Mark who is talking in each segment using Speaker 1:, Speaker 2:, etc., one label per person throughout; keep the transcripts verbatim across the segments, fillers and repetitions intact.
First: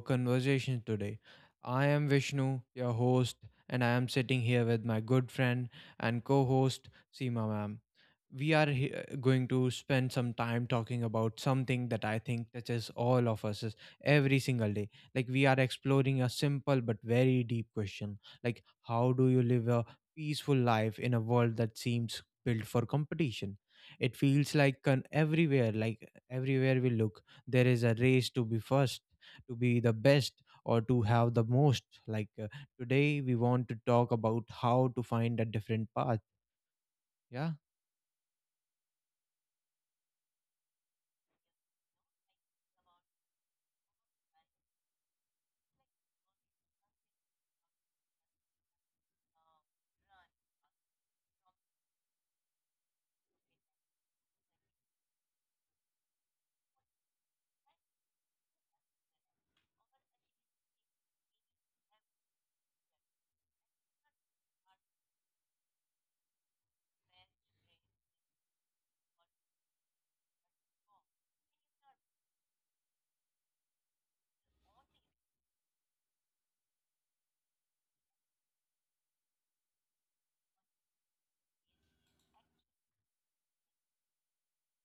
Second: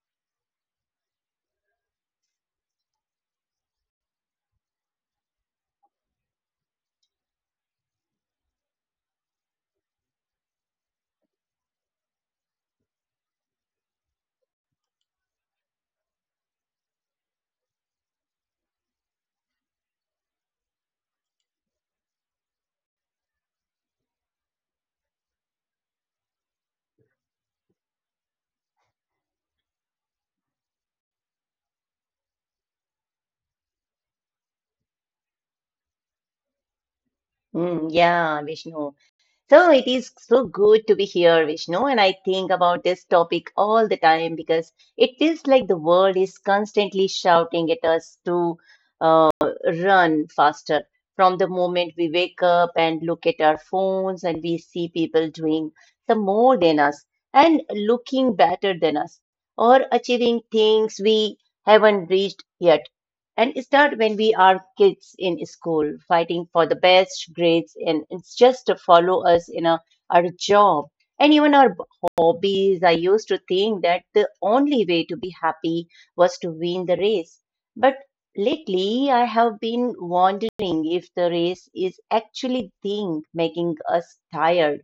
Speaker 1: conversation today. I am Vishnu, your host, and I am sitting here with my good friend and co host, Seema ma'am. We are he- going to spend some time talking about something that I think touches all of us is every single day. Like, we are exploring a simple but very deep question, like how do you live a peaceful life in a world that seems built for competition? It feels like con- everywhere, like everywhere we look there is a race to be first, to be the best, or to have the most, like uh, today we want to talk about how to find a different path. Yeah.
Speaker 2: Mm, yeah, Vishnu. So it is so good to be here, Vishnu. And I think about this topic all the time because it feels like the world is constantly shouting at us to uh, run faster. From the moment we wake up and look at our phones, and we see people doing some more than us and looking better than us or achieving things we haven't reached yet and start when we are kids in school fighting for the best grades and it's just to follow us in a, our job and even our hobbies. I used to think that the only way to be happy was to win the race, but lately I have been wondering if the race is actually thing making us tired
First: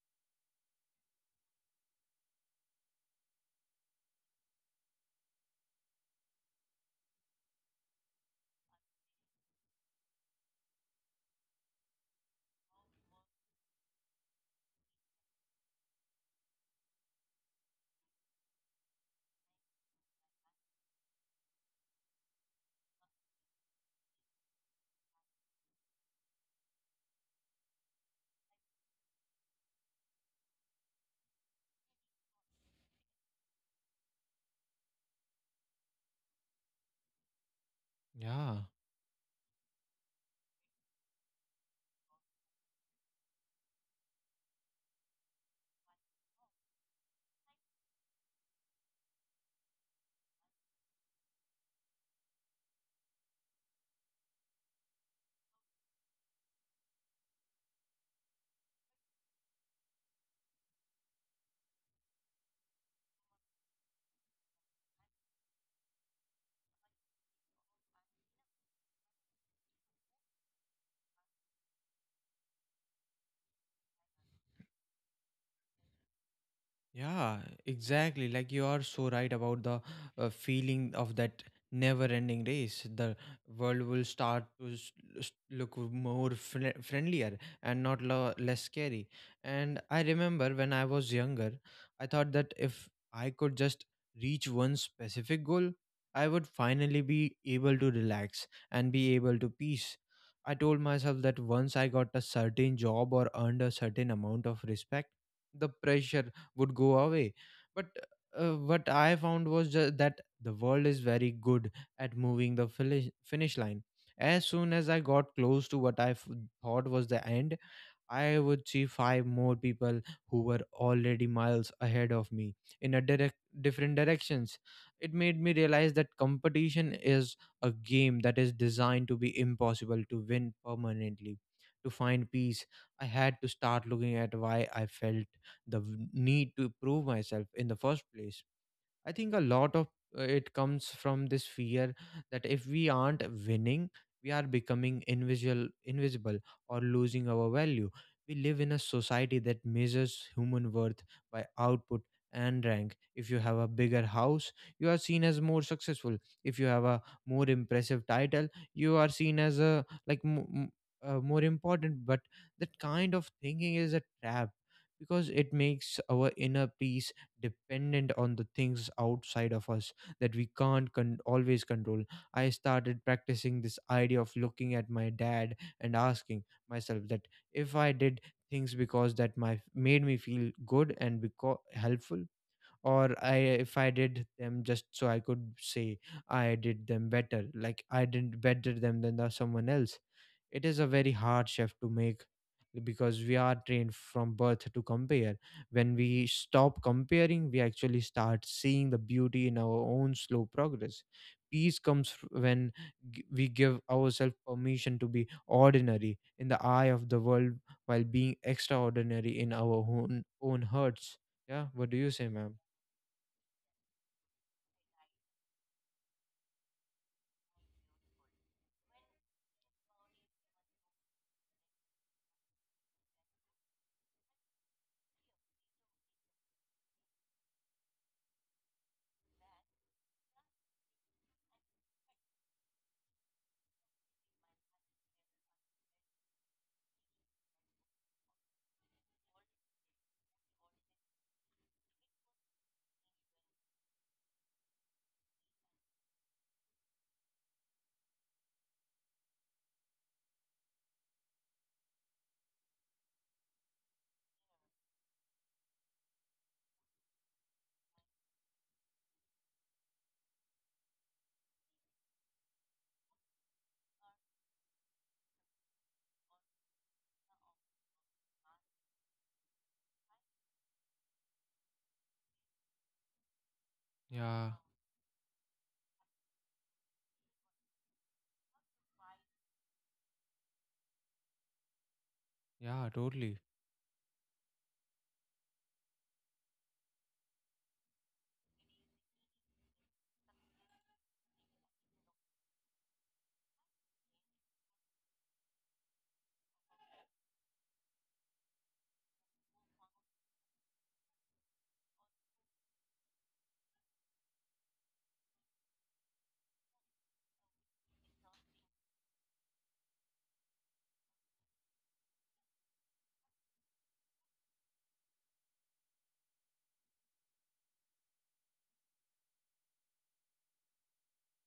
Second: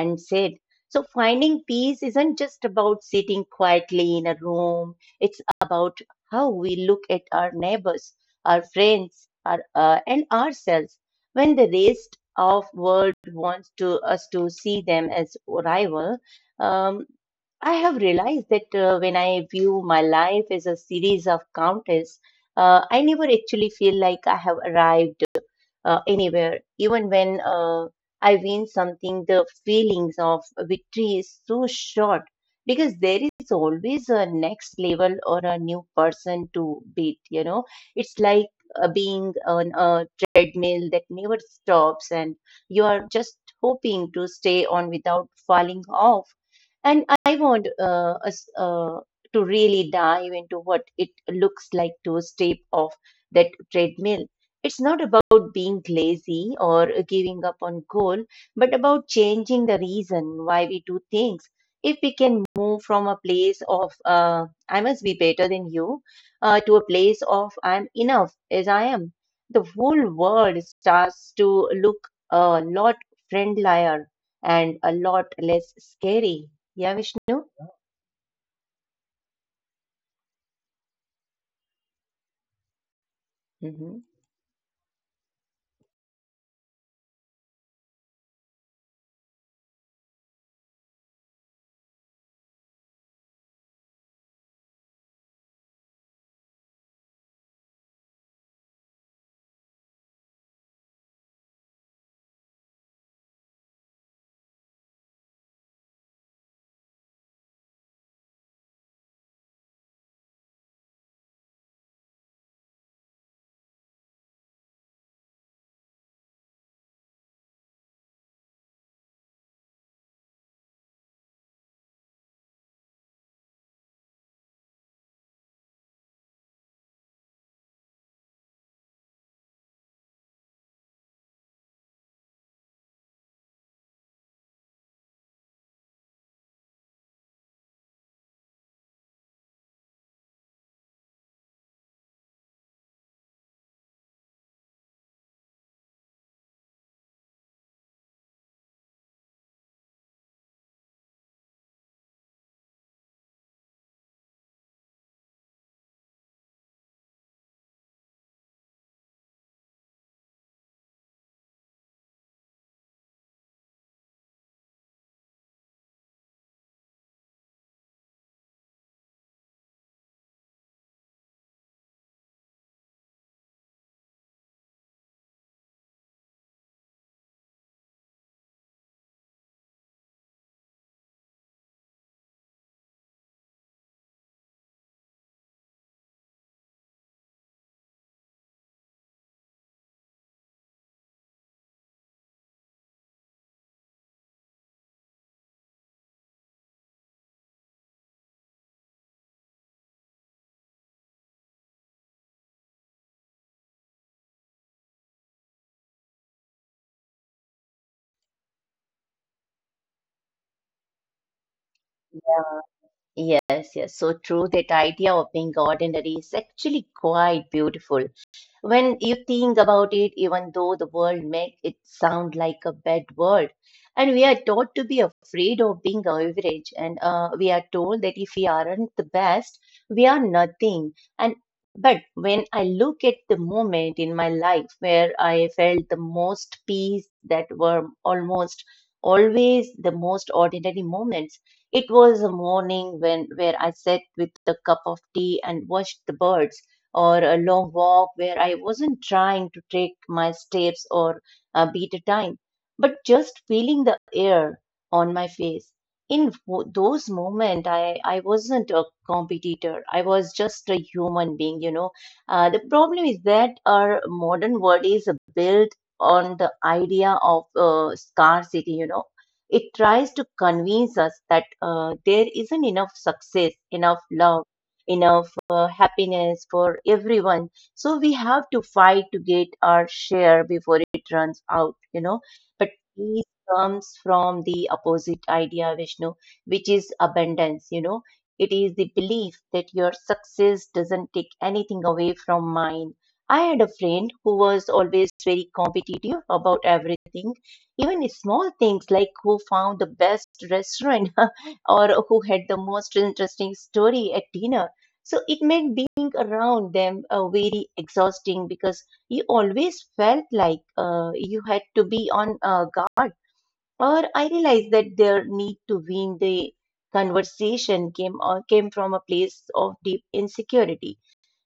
Speaker 2: and sad. So finding peace isn't just about sitting quietly in a room. It's about how we look at our neighbors, our friends, our, uh, and ourselves. When the rest of world wants to us to see them as rival, um, I have realized that uh, when I view my life as a series of counters, uh, I never actually feel like I have arrived uh, anywhere. Even when uh, I win something, the feelings of victory is so short because there is always a next level or a new person to beat. You know, it's like
Speaker 1: Yeah.
Speaker 2: uh, being on a treadmill that never stops and you are just hoping to stay on without falling off. And I want uh, us uh, to really dive into what it looks like to step off that treadmill. It's not about being lazy or giving up on goal, but about changing the reason why we do things. If we can move from a place of uh, I must be better than you uh, to a place of I'm enough as I am, the whole world starts to look a lot friendlier and a lot less scary. Yeah,
Speaker 1: Yeah,
Speaker 2: Vishnu?
Speaker 1: exactly. Like you are so right about the uh, feeling of that never ending race. The world
Speaker 2: Hmm.
Speaker 1: will start to s- s- look more fri- friendlier and not lo- less scary. And I remember when I was younger, I thought that if I could just reach one specific goal, I would finally be able to relax and be able to peace. I told myself that once I got a certain job or earned a certain amount of respect, the pressure would go away. But uh, what I found was ju- that the world is very good at moving the fili- finish line. As soon as I got close to what I f- thought was the end, I would see five more people who were already miles ahead of me in a direct different directions. It made me realize that competition is a game that is designed to be impossible to win permanently. To find peace, I had to start looking at why I felt the v- need to prove myself in the first place. I think a lot of uh, it comes from this fear that if we aren't winning, we are becoming invisible, invisible or losing our value. We live in a society that measures human worth by output and rank. If you have a bigger house, you are seen as more successful. If you have a more impressive title, you are seen as a like m- m- uh, more important. But that kind of thinking is a trap because it makes our inner peace dependent on the things outside of us that we can't con- always control. I started practicing this idea of looking at my dad and asking myself that if I did things because that my made me feel good and because helpful, or I if I did them just so I could say I did them better, like I didn't better them than the, someone else. It is a very hard shift to make because we are trained from birth to compare. When we stop comparing, we actually start seeing the beauty in our own slow progress. Peace comes f- when g- we give ourselves permission to be ordinary in the eye of the world while being extraordinary in our own own hearts. Yeah, what do you say, ma'am?
Speaker 2: Yeah. Yes, yes. So true. That idea of being ordinary is actually quite beautiful. When you think about it, even though the world makes it sound like a bad word, and we are taught to be afraid of being average, and uh, we are told that if we aren't the best, we are nothing. And but when I look at the moment in my life where I felt the most peace, that were almost always the most ordinary moments. It was a morning when where I sat with a cup of tea and watched the birds or a long walk where I wasn't trying to take my steps or uh, beat a time, but just feeling the air on my face. In wo- those moments, I, I wasn't a competitor. I was just a human being, you know. Uh, the problem is that our modern world is built on the idea of uh, scarcity, you know. It tries to convince us that uh, there isn't enough success, enough love,
Speaker 1: Yeah,
Speaker 2: enough uh, happiness for everyone. So we have to fight to get our share before it runs out, you know. But
Speaker 1: yeah,
Speaker 2: peace
Speaker 1: totally.
Speaker 2: comes from the opposite idea, Vishnu, which is abundance, you know. It is the belief that your success doesn't take anything away from mine. I had a friend who was always very competitive about everything, even small things like who found the best restaurant or who had the most interesting story at dinner. So it made being around them uh, very exhausting because you always felt like uh, you had to be on uh, guard. Or I realized that their need to win the conversation came or came from a place of deep insecurity,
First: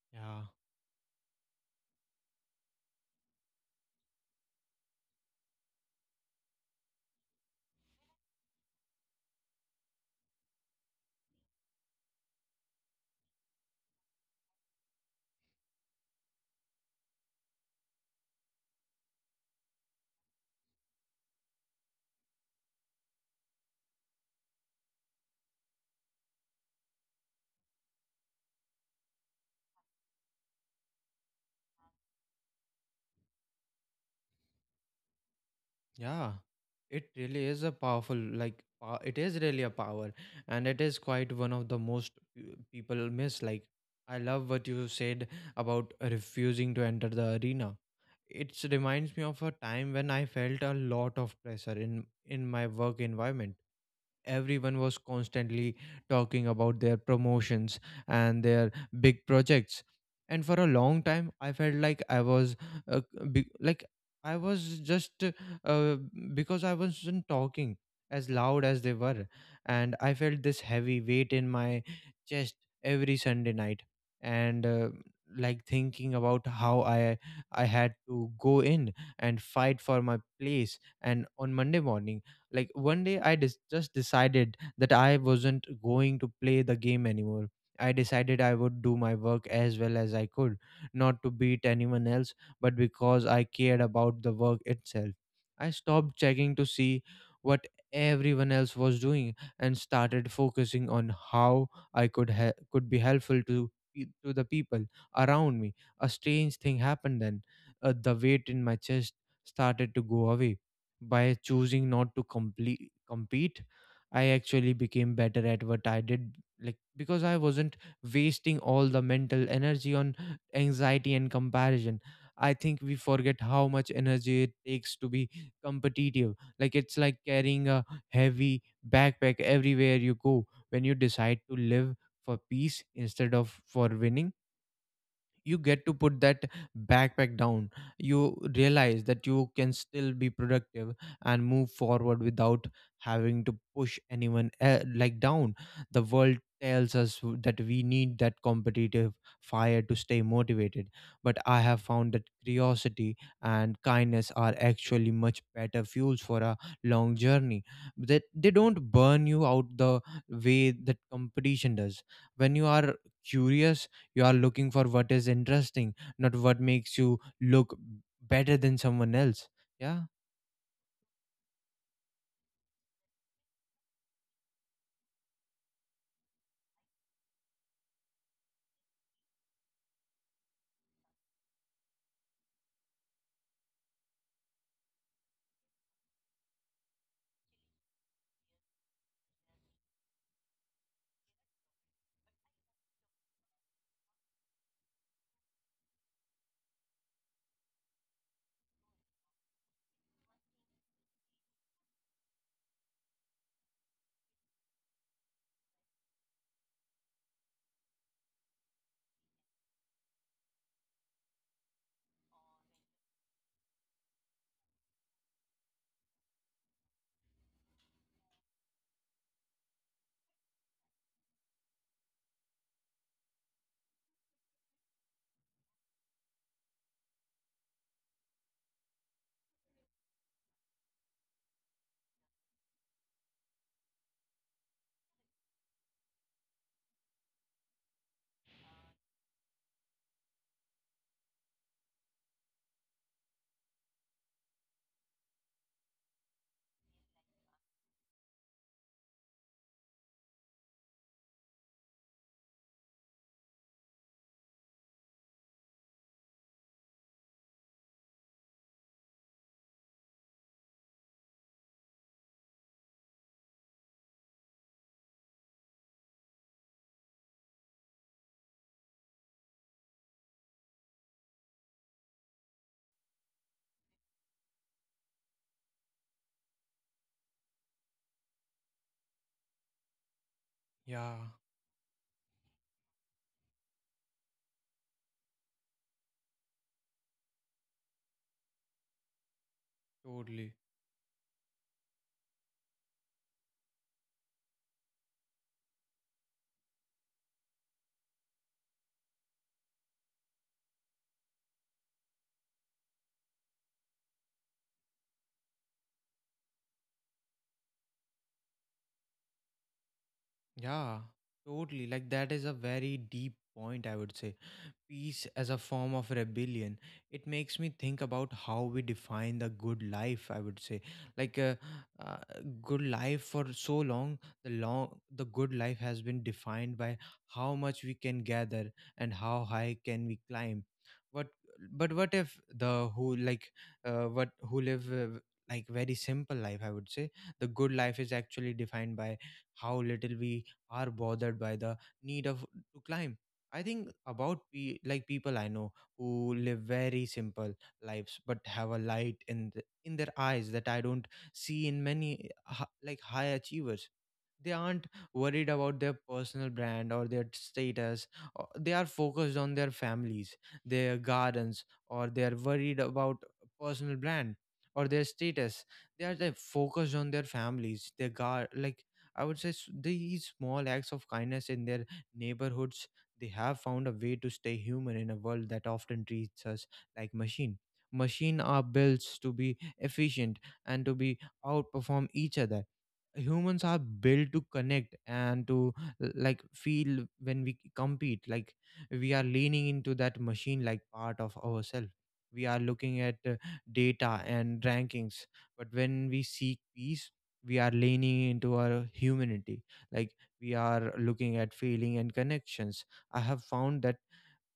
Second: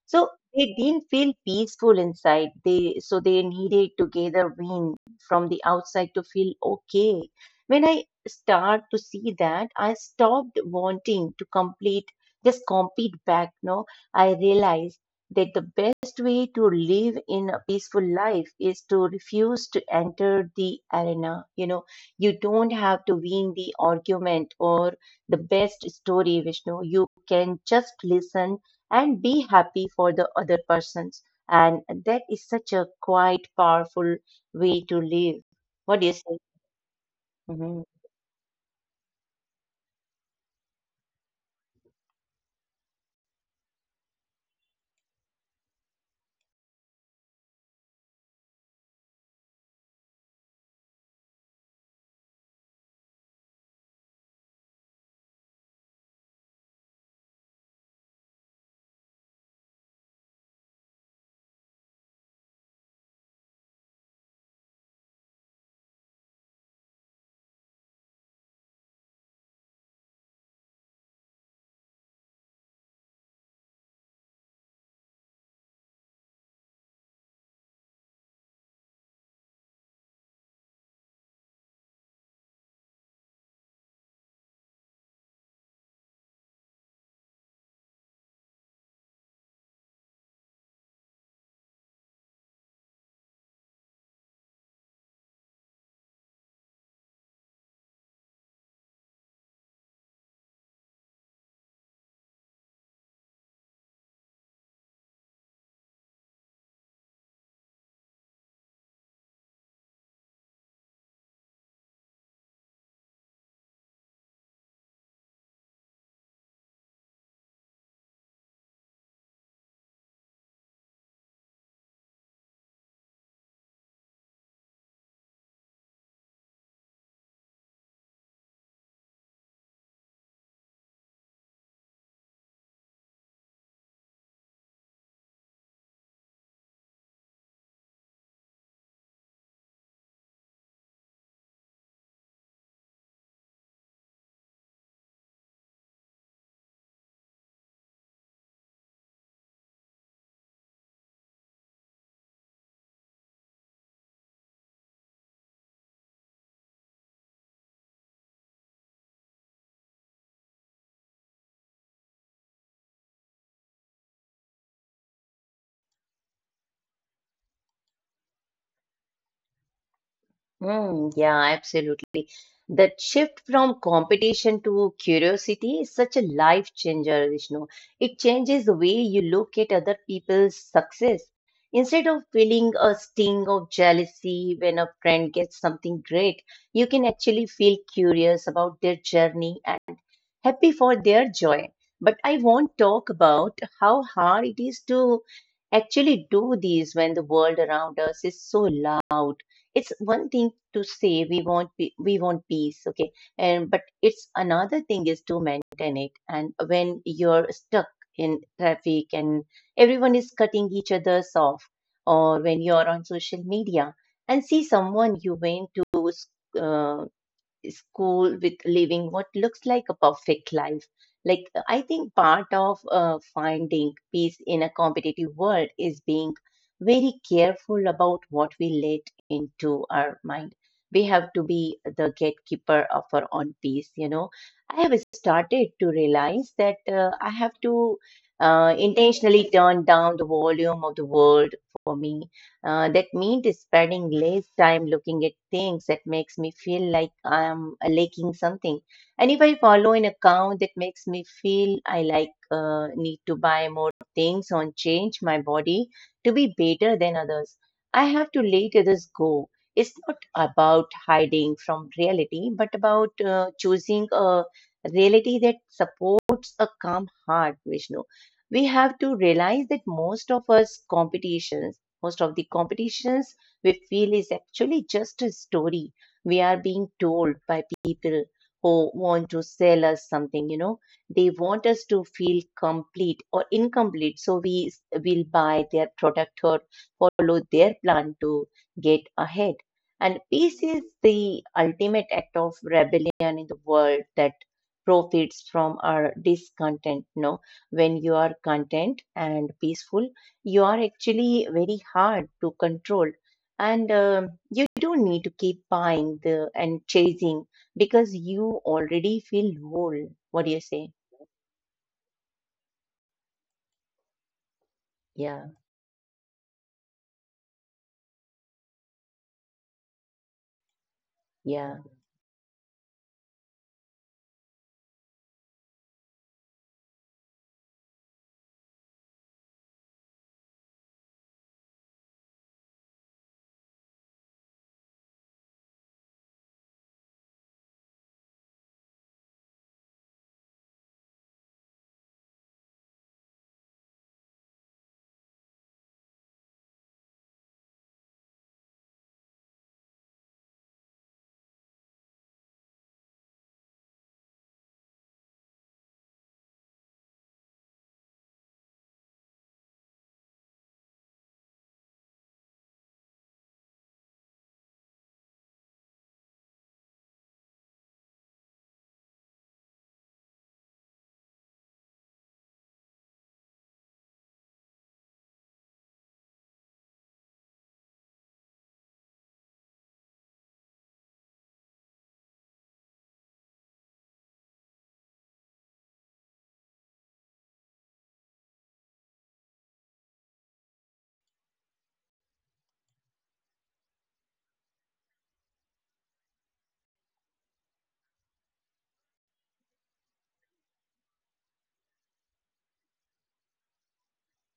Speaker 2: so
Speaker 1: Yeah.
Speaker 2: they didn't feel peaceful inside. They so they needed to gather wind from the outside to feel okay. When I start to see that, I stopped wanting to complete just compete back. No, I realized that the best way to live in a peaceful life is to refuse to enter the arena. You know, you don't have to win the argument or the best story, Vishnu. You can just listen and be happy for the other persons. And that is such a quite powerful way to live. What do you
Speaker 1: Yeah,
Speaker 2: say?
Speaker 1: it really is a
Speaker 2: Mhm.
Speaker 1: powerful, like, pow- it is really a power, and it is quite one of the most uh, people miss. Like, I love what you said about refusing to enter the arena. It reminds me of a time when I felt a lot of pressure in in my work environment. Everyone was constantly talking about their promotions and their big projects, and for a long time I felt like I was uh, be- like I was just uh, because I wasn't talking as loud as they were. And I felt this heavy weight in my chest every Sunday night, and uh, like thinking about how i i had to go in and fight for my place. And on Monday morning, like one day i dis- just decided that I wasn't going to play the game anymore. I decided I would do my work as well as I could, not to beat anyone else, but because I cared about the work itself. I stopped checking to see what everyone else was doing, and started focusing on how i could he- could be helpful to pe- to the people around me. A strange thing happened then. Uh, the weight in my chest started to go away. By choosing not to complete compete, I actually became better at what I did, like because I wasn't wasting all the mental energy on anxiety and comparison. I think we forget how much energy it takes to be competitive. Like it's like carrying a heavy backpack everywhere you go. When you decide to live for peace instead of for winning, you get to put that backpack down. You realize that you can still be productive and move forward without having to push anyone uh, like down. The world tells us w- that we need that competitive fire to stay motivated, but I have found that curiosity and kindness are actually much better fuels for a long journey, that they don't burn you out the way that competition does. When you are curious, you are looking for what is interesting, not what makes you look better than someone else. Yeah.
Speaker 2: Mm, yeah, absolutely. That shift from competition to curiosity is such a life changer, Vishnu. It changes the way you look at other people's success. Instead of feeling a sting of jealousy when a friend gets something great, you can actually feel curious about their journey, happy for their joy. But I won't talk about how hard it is to actually do these when the world around us is so loud. It's one thing to say we want pe- we want peace, okay, and but it's another thing is to maintain it. And when you're stuck in traffic and everyone is cutting each other's off, or when you're on social media and see someone you went to uh, school with living what looks like a perfect life. Like, I think part of uh, finding peace in a competitive world is being very careful about what we let into our mind. We have to be the gatekeeper of our own peace, you know. I have started to realize that uh, I have to uh, intentionally turn down the volume of the world for me. Uh, that means spending less time looking at things that makes me feel like I am lacking something. And if I follow an account that makes me feel I like uh, need to buy more things or change my body to be better than others, I have to let others go. It's not about hiding from reality, but about uh, choosing a reality that supports a calm heart, Vishnu. We have to realize that most of us competitions most of the competitions we feel is actually just a story we are being told by people who want to sell us something, you know.
Speaker 1: Yeah,
Speaker 2: They want us to feel complete or incomplete so we s- will buy their product or follow their plan to get ahead. And
Speaker 1: totally.
Speaker 2: peace is the ultimate act of rebellion in the world that profits from our discontent. No, when you are content and peaceful, you are actually very hard to control. And um, you don't need to keep buying the and chasing because you already feel whole. What do you say?
Speaker 1: Yeah, totally. Like that is a very deep point, I would say. Peace
Speaker 2: Yeah.
Speaker 1: as a form of rebellion. It makes me think about how we define the good life, I would say. like uh,
Speaker 2: Yeah.
Speaker 1: uh, Good life for so long, the long the good life has been defined by how much we can gather and how high can we climb. What but what if the who like uh, what who live uh, like very simple life, I would say, the good life is actually defined by how little we are bothered by the need of to climb. I think about pe- like people I know who live very simple lives but have a light in the, in their eyes that I don't see in many uh, hi- like high achievers. They aren't worried about their personal brand or their status, or they are focused on their families, their gardens, or they are worried about personal brand or their status. They are, like, focused on their families, their gar like I would say s- these small acts of kindness in their neighborhoods. They have found a way to stay human in a world that often treats us like machine. Machine are built to be efficient and to be outperform each other. Humans are built to connect and to l- like feel. When we compete, like we are leaning into that machine like part of ourselves. We are looking at uh, data and rankings, but when we seek peace, we are leaning into our humanity. Like we are looking at feeling and connections. I have found that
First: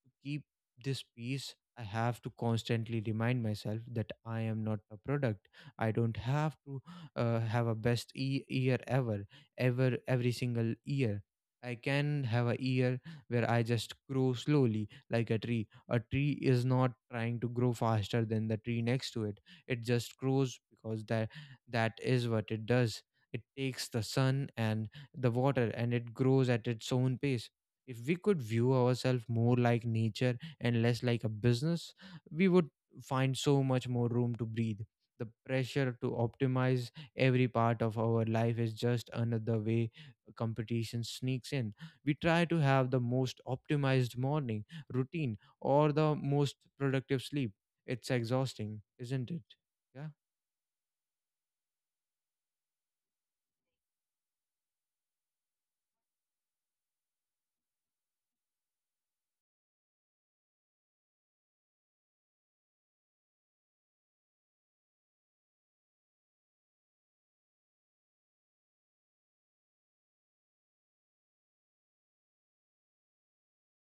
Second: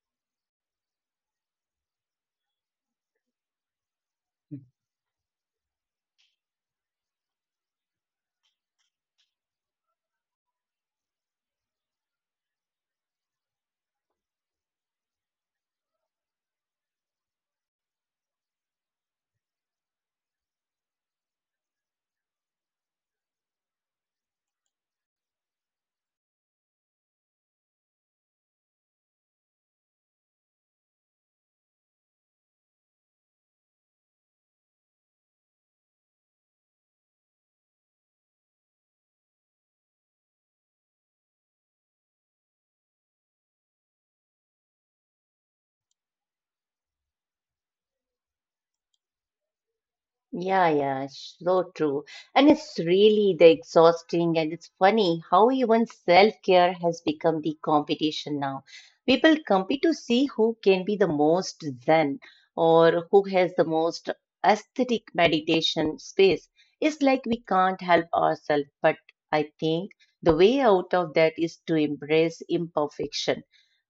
Speaker 1: to keep this peace, I have to constantly remind myself that I am not a product. I don't have to uh, have a best e- year ever, ever, every single year. I can have a year where I just grow slowly like a tree. A tree is not trying to grow faster than the tree next to it. It just grows because that that is what it does. It takes the sun and the water, and it grows at its own pace. If we could view ourselves more like nature and less like a business, we would find so much more room to breathe. The pressure to optimize every part of our life is just another way competition sneaks in. We try to have the most optimized morning routine or the most productive sleep. It's exhausting, isn't it? Yeah.
Speaker 2: Yeah, yeah, so true. And it's really the exhausting and it's funny how even self-care has become the competition now. People compete to see who can be the most zen or who has the most aesthetic meditation space. It's like we can't help ourselves, but I think the way out of that is to embrace imperfection.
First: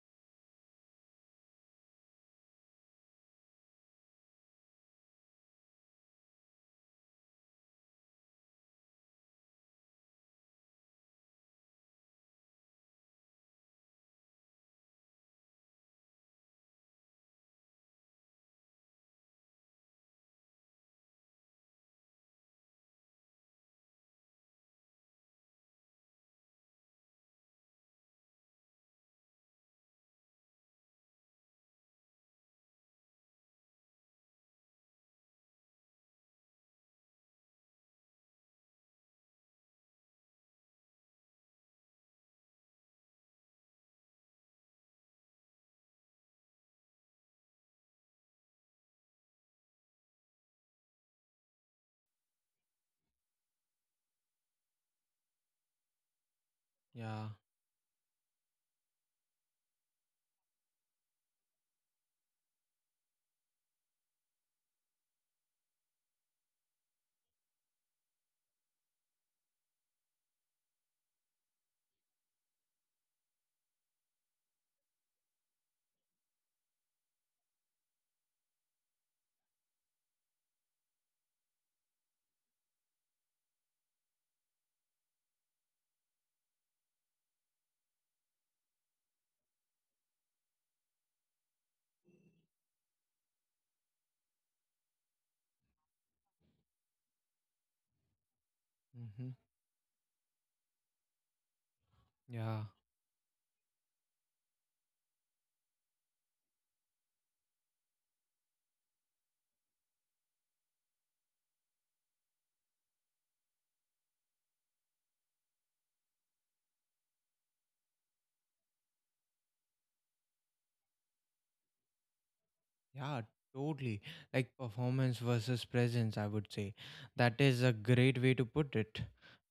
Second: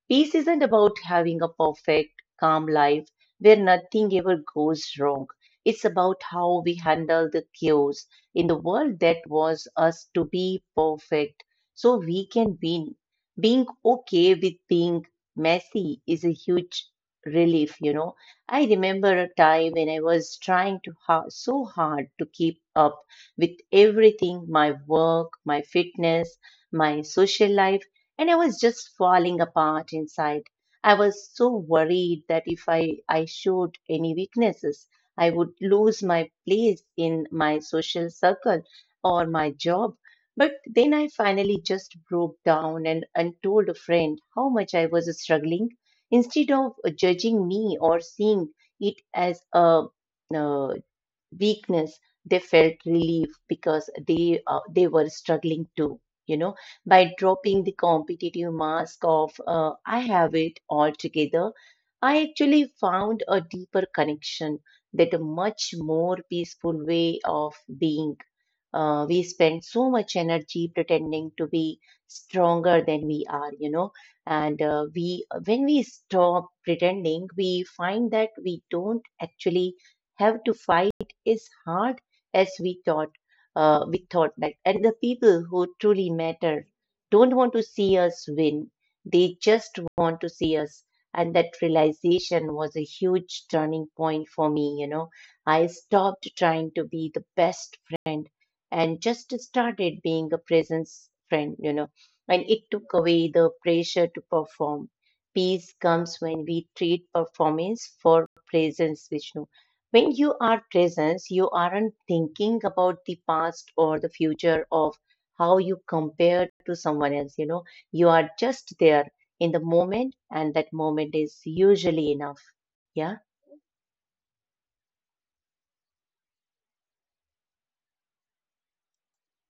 Speaker 2: Peace isn't about having a perfect, calm life where nothing ever goes wrong. It's about how we handle the chaos in the world that was us to be perfect so we can win. Being okay with being messy is a huge relief, you know. I remember a time when I was trying to ha- so hard to keep up with everything my work, my fitness, my social life and I was just falling apart inside. I was so worried that if I, I showed any weaknesses, I would lose my place in my social circle or my job. But then I finally just broke down and, and told a friend how much I was struggling. Instead of judging me or seeing it as a, uh, weakness, they felt relief because they uh, they were struggling too, you know. By
Speaker 1: Yeah.
Speaker 2: dropping the competitive mask of uh, I have it all together, I actually found a deeper connection, that a much more peaceful way of being. Uh, we spend so much energy pretending to be stronger than we are, you know. And uh, we when we stop pretending we find that we don't actually have to fight is hard as we thought. Uh, we thought that and the people who truly matter don't want to see us win, they just want to see us. And that realization was a huge turning point for me, you know. I stopped trying to be the best friend and
Speaker 1: Mm-hmm.
Speaker 2: just started being a presence friend, you know. And
Speaker 1: Yeah.
Speaker 2: it took away the pressure to perform. Peace comes when we treat performance for presence, Vishnu. When you are present, you aren't thinking about the past or the future of how you compare to someone else. You know, you are just there in the moment, and that moment is usually enough. Yeah.
Speaker 1: Yeah, totally. Like performance versus presence, I would say. That is a great way to put it.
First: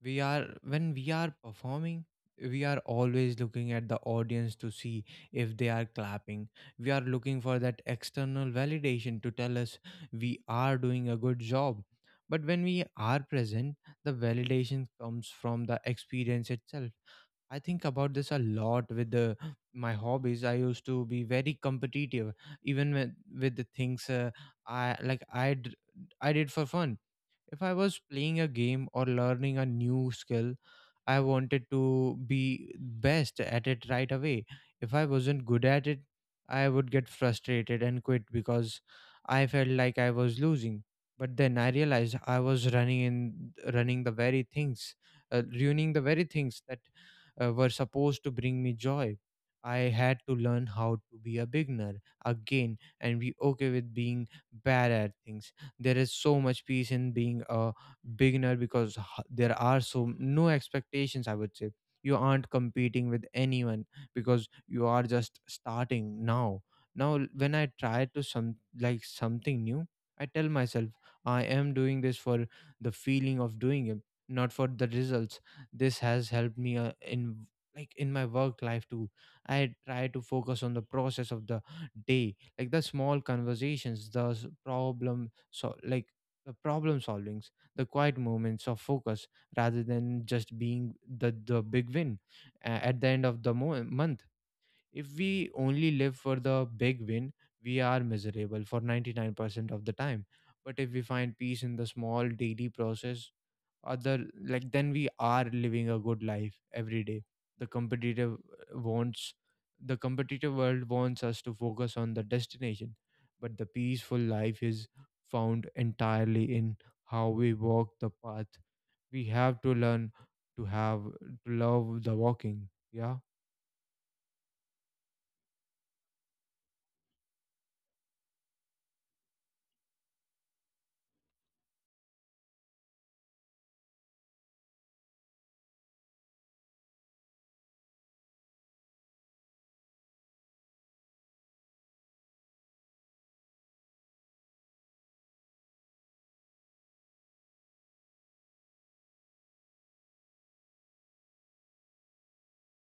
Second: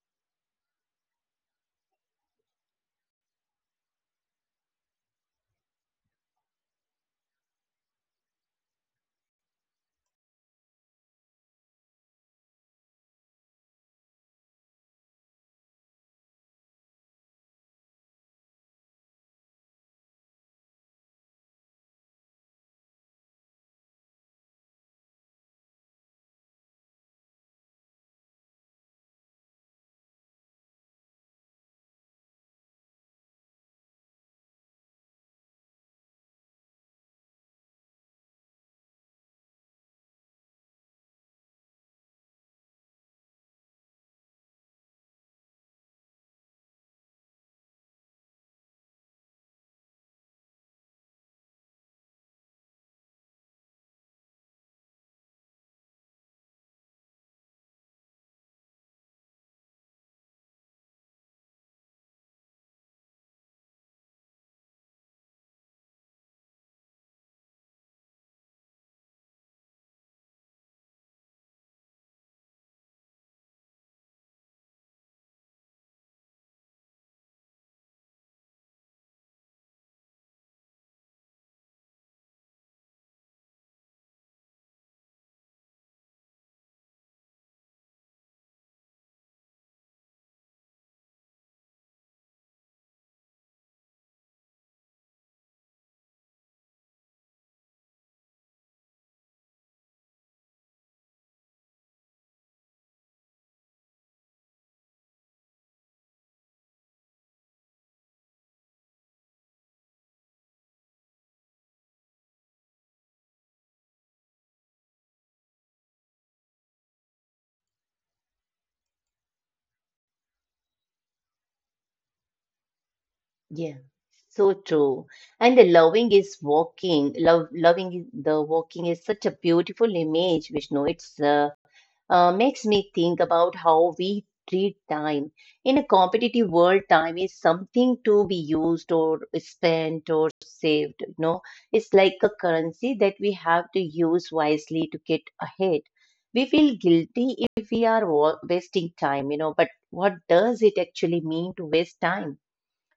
Speaker 1: We are, when we are performing, we are always looking at the audience to see if they are clapping. We are looking for that external validation to tell us we are doing a good job. But when we are present, the validation comes from the experience itself. I think about this a lot with the, my hobbies. I used to be very competitive even with, with the things uh, I like I d- I did for fun. If I was playing a game or learning a new skill, I wanted to be best at it right away. If I wasn't good at it, I would get frustrated and quit because I felt like I was losing. But then I realized I was running in running the very things, uh, ruining the very things that uh, were supposed to bring me joy. I had to learn how to be a beginner again and be okay with being bad at things. There is so much peace in being a beginner because h- there are so no expectations, I would say. You aren't competing with anyone because you are just starting now. Now l- when I try to some like something new, I tell myself I am doing this for the feeling of doing it, not for the results. This has helped me uh, in like in my work life too. I try to focus on the process of the day, like the small conversations, the s- problem so like the problem solvings, the quiet moments of focus, rather than just being the, the big win uh, at the end of the mo- month. If we only live for the big win, we are miserable for ninety-nine percent of the time. But if we find peace in the small daily process, other like then we are living a good life every day. The competitive uh, wants the competitive world wants us to focus on the destination, but the peaceful life is found entirely in how we walk the path. We have to learn to have to love the walking. Yeah.
Speaker 2: Yeah. So true. And the loving is walking. Love, loving is- the walking is such a beautiful image, Vishnu. It's uh, uh, makes me think about how we treat time. In a competitive world, time is something to be used or spent or saved. You know, it's like a currency that we have to use wisely to get ahead. We feel guilty if we are wa- wasting time, you know, but what does it actually mean to waste time?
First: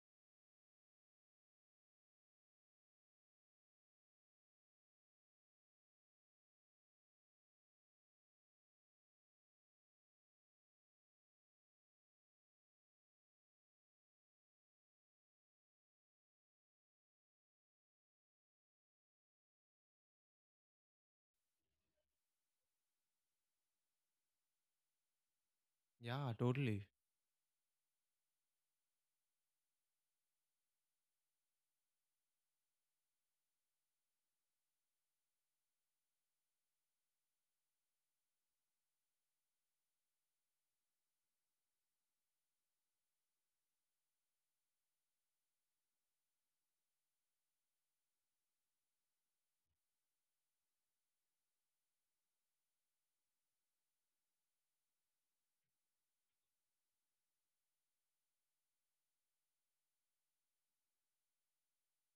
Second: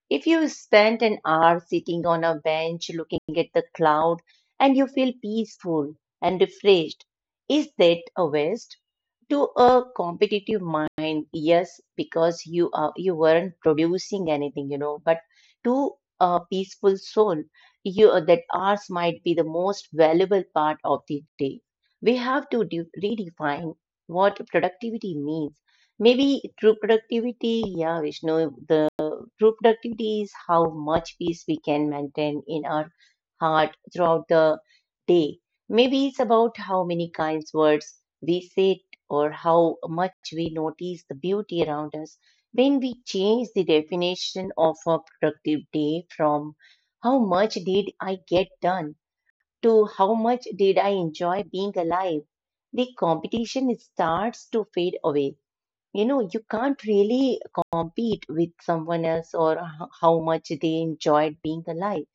Speaker 2: If you spend an hour sitting on a bench looking at the cloud and you feel peaceful and refreshed, is that a waste? To a competitive mind, yes, because you are you weren't producing anything you know but to a peaceful soul, you that ours might be the most valuable part of the day. We have to de- redefine what productivity means. Maybe
Speaker 1: Yeah,
Speaker 2: true
Speaker 1: totally.
Speaker 2: productivity, yeah, Vishnu, the true productivity is how much peace we can maintain in our heart throughout the day. Maybe it's about how many kinds words we say, or how much we notice the beauty around us. When we change the definition of a productive day from how much did I get done to how much did I enjoy being alive, the competition starts to fade away. You know, you can't really compete with someone else or h- how much they enjoyed being alive.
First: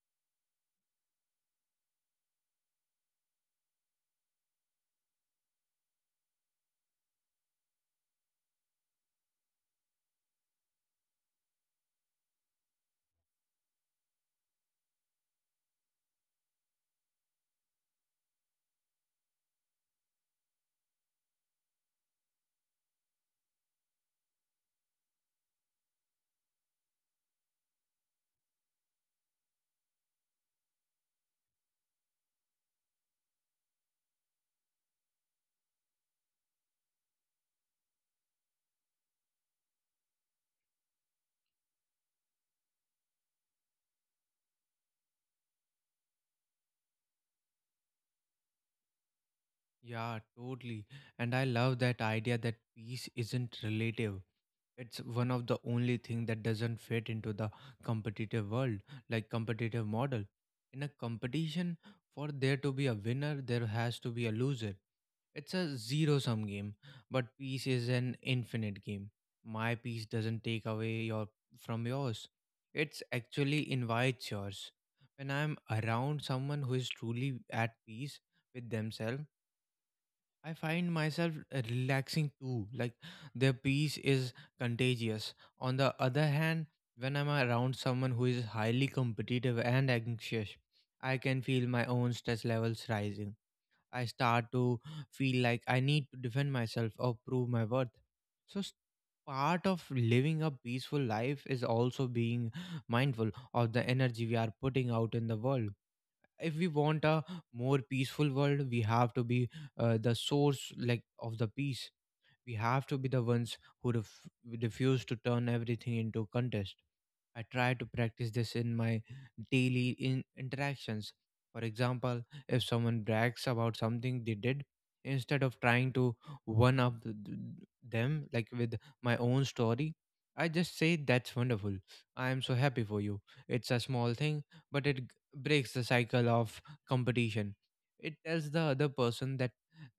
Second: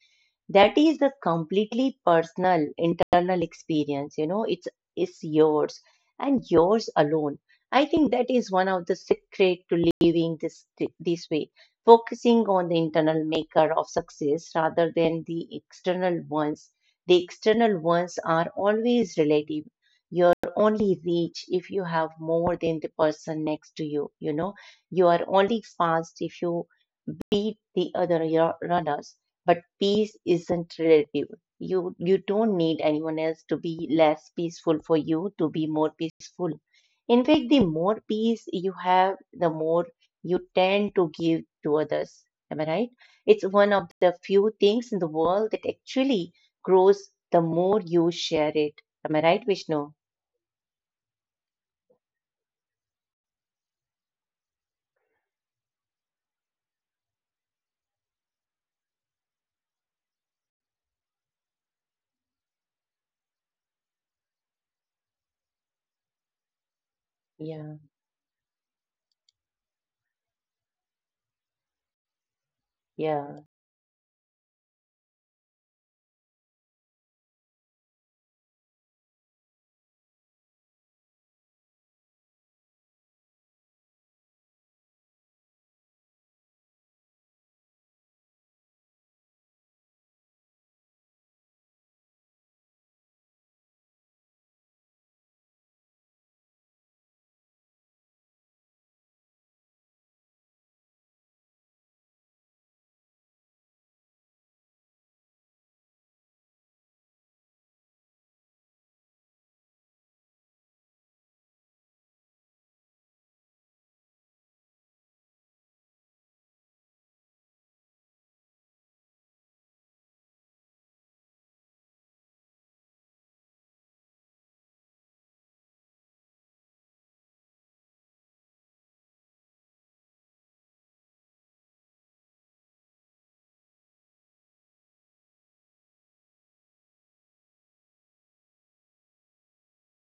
Speaker 2: That is a completely personal internal experience you know it's It's yours and yours alone. I think that is one of the secret to living this this way: focusing on the internal maker of success rather than the external ones. The external ones are always relative. You're only rich if you have more than the person next to you you know You are only fast if you beat the other ru- runners. But peace isn't relative. You you don't need anyone else to be less peaceful for you to be more peaceful. In fact, the more peace you have, the more you tend to give to others. Am I right? It's one of the few things in the world that actually grows the more you share it. Am I right, Vishnu?
Speaker 1: Yeah, totally. And I love that idea that peace isn't relative. It's one of the only thing that doesn't fit into the competitive world like competitive model. In a competition, for there to be a winner there has to be a loser. It's a zero sum game, but peace
Speaker 2: Yeah,
Speaker 1: is an infinite game. My peace doesn't take away your from yours, it's
Speaker 2: yeah.
Speaker 1: actually invites yours. When I'm around someone who is truly at peace with themselves, I find myself uh, relaxing too. Like, their peace is contagious. On the other hand, when I'm around someone who is highly competitive and anxious, I can feel my own stress levels rising. I start to feel like I need to defend myself or prove my worth. So, s- part of living a peaceful life is also being mindful of the energy we are putting out in the world. If we want a more peaceful world, we have to be uh, the source like of the peace. We have to be the ones who ref- refuse to turn everything into contest. I try to practice this in my daily in- interactions. For example, if someone brags about something they did, instead of trying to one up th- th- them like with my own story, I just say, that's wonderful, I am so happy for you. It's a small thing, but it g- breaks the cycle of competition. It tells the other person that,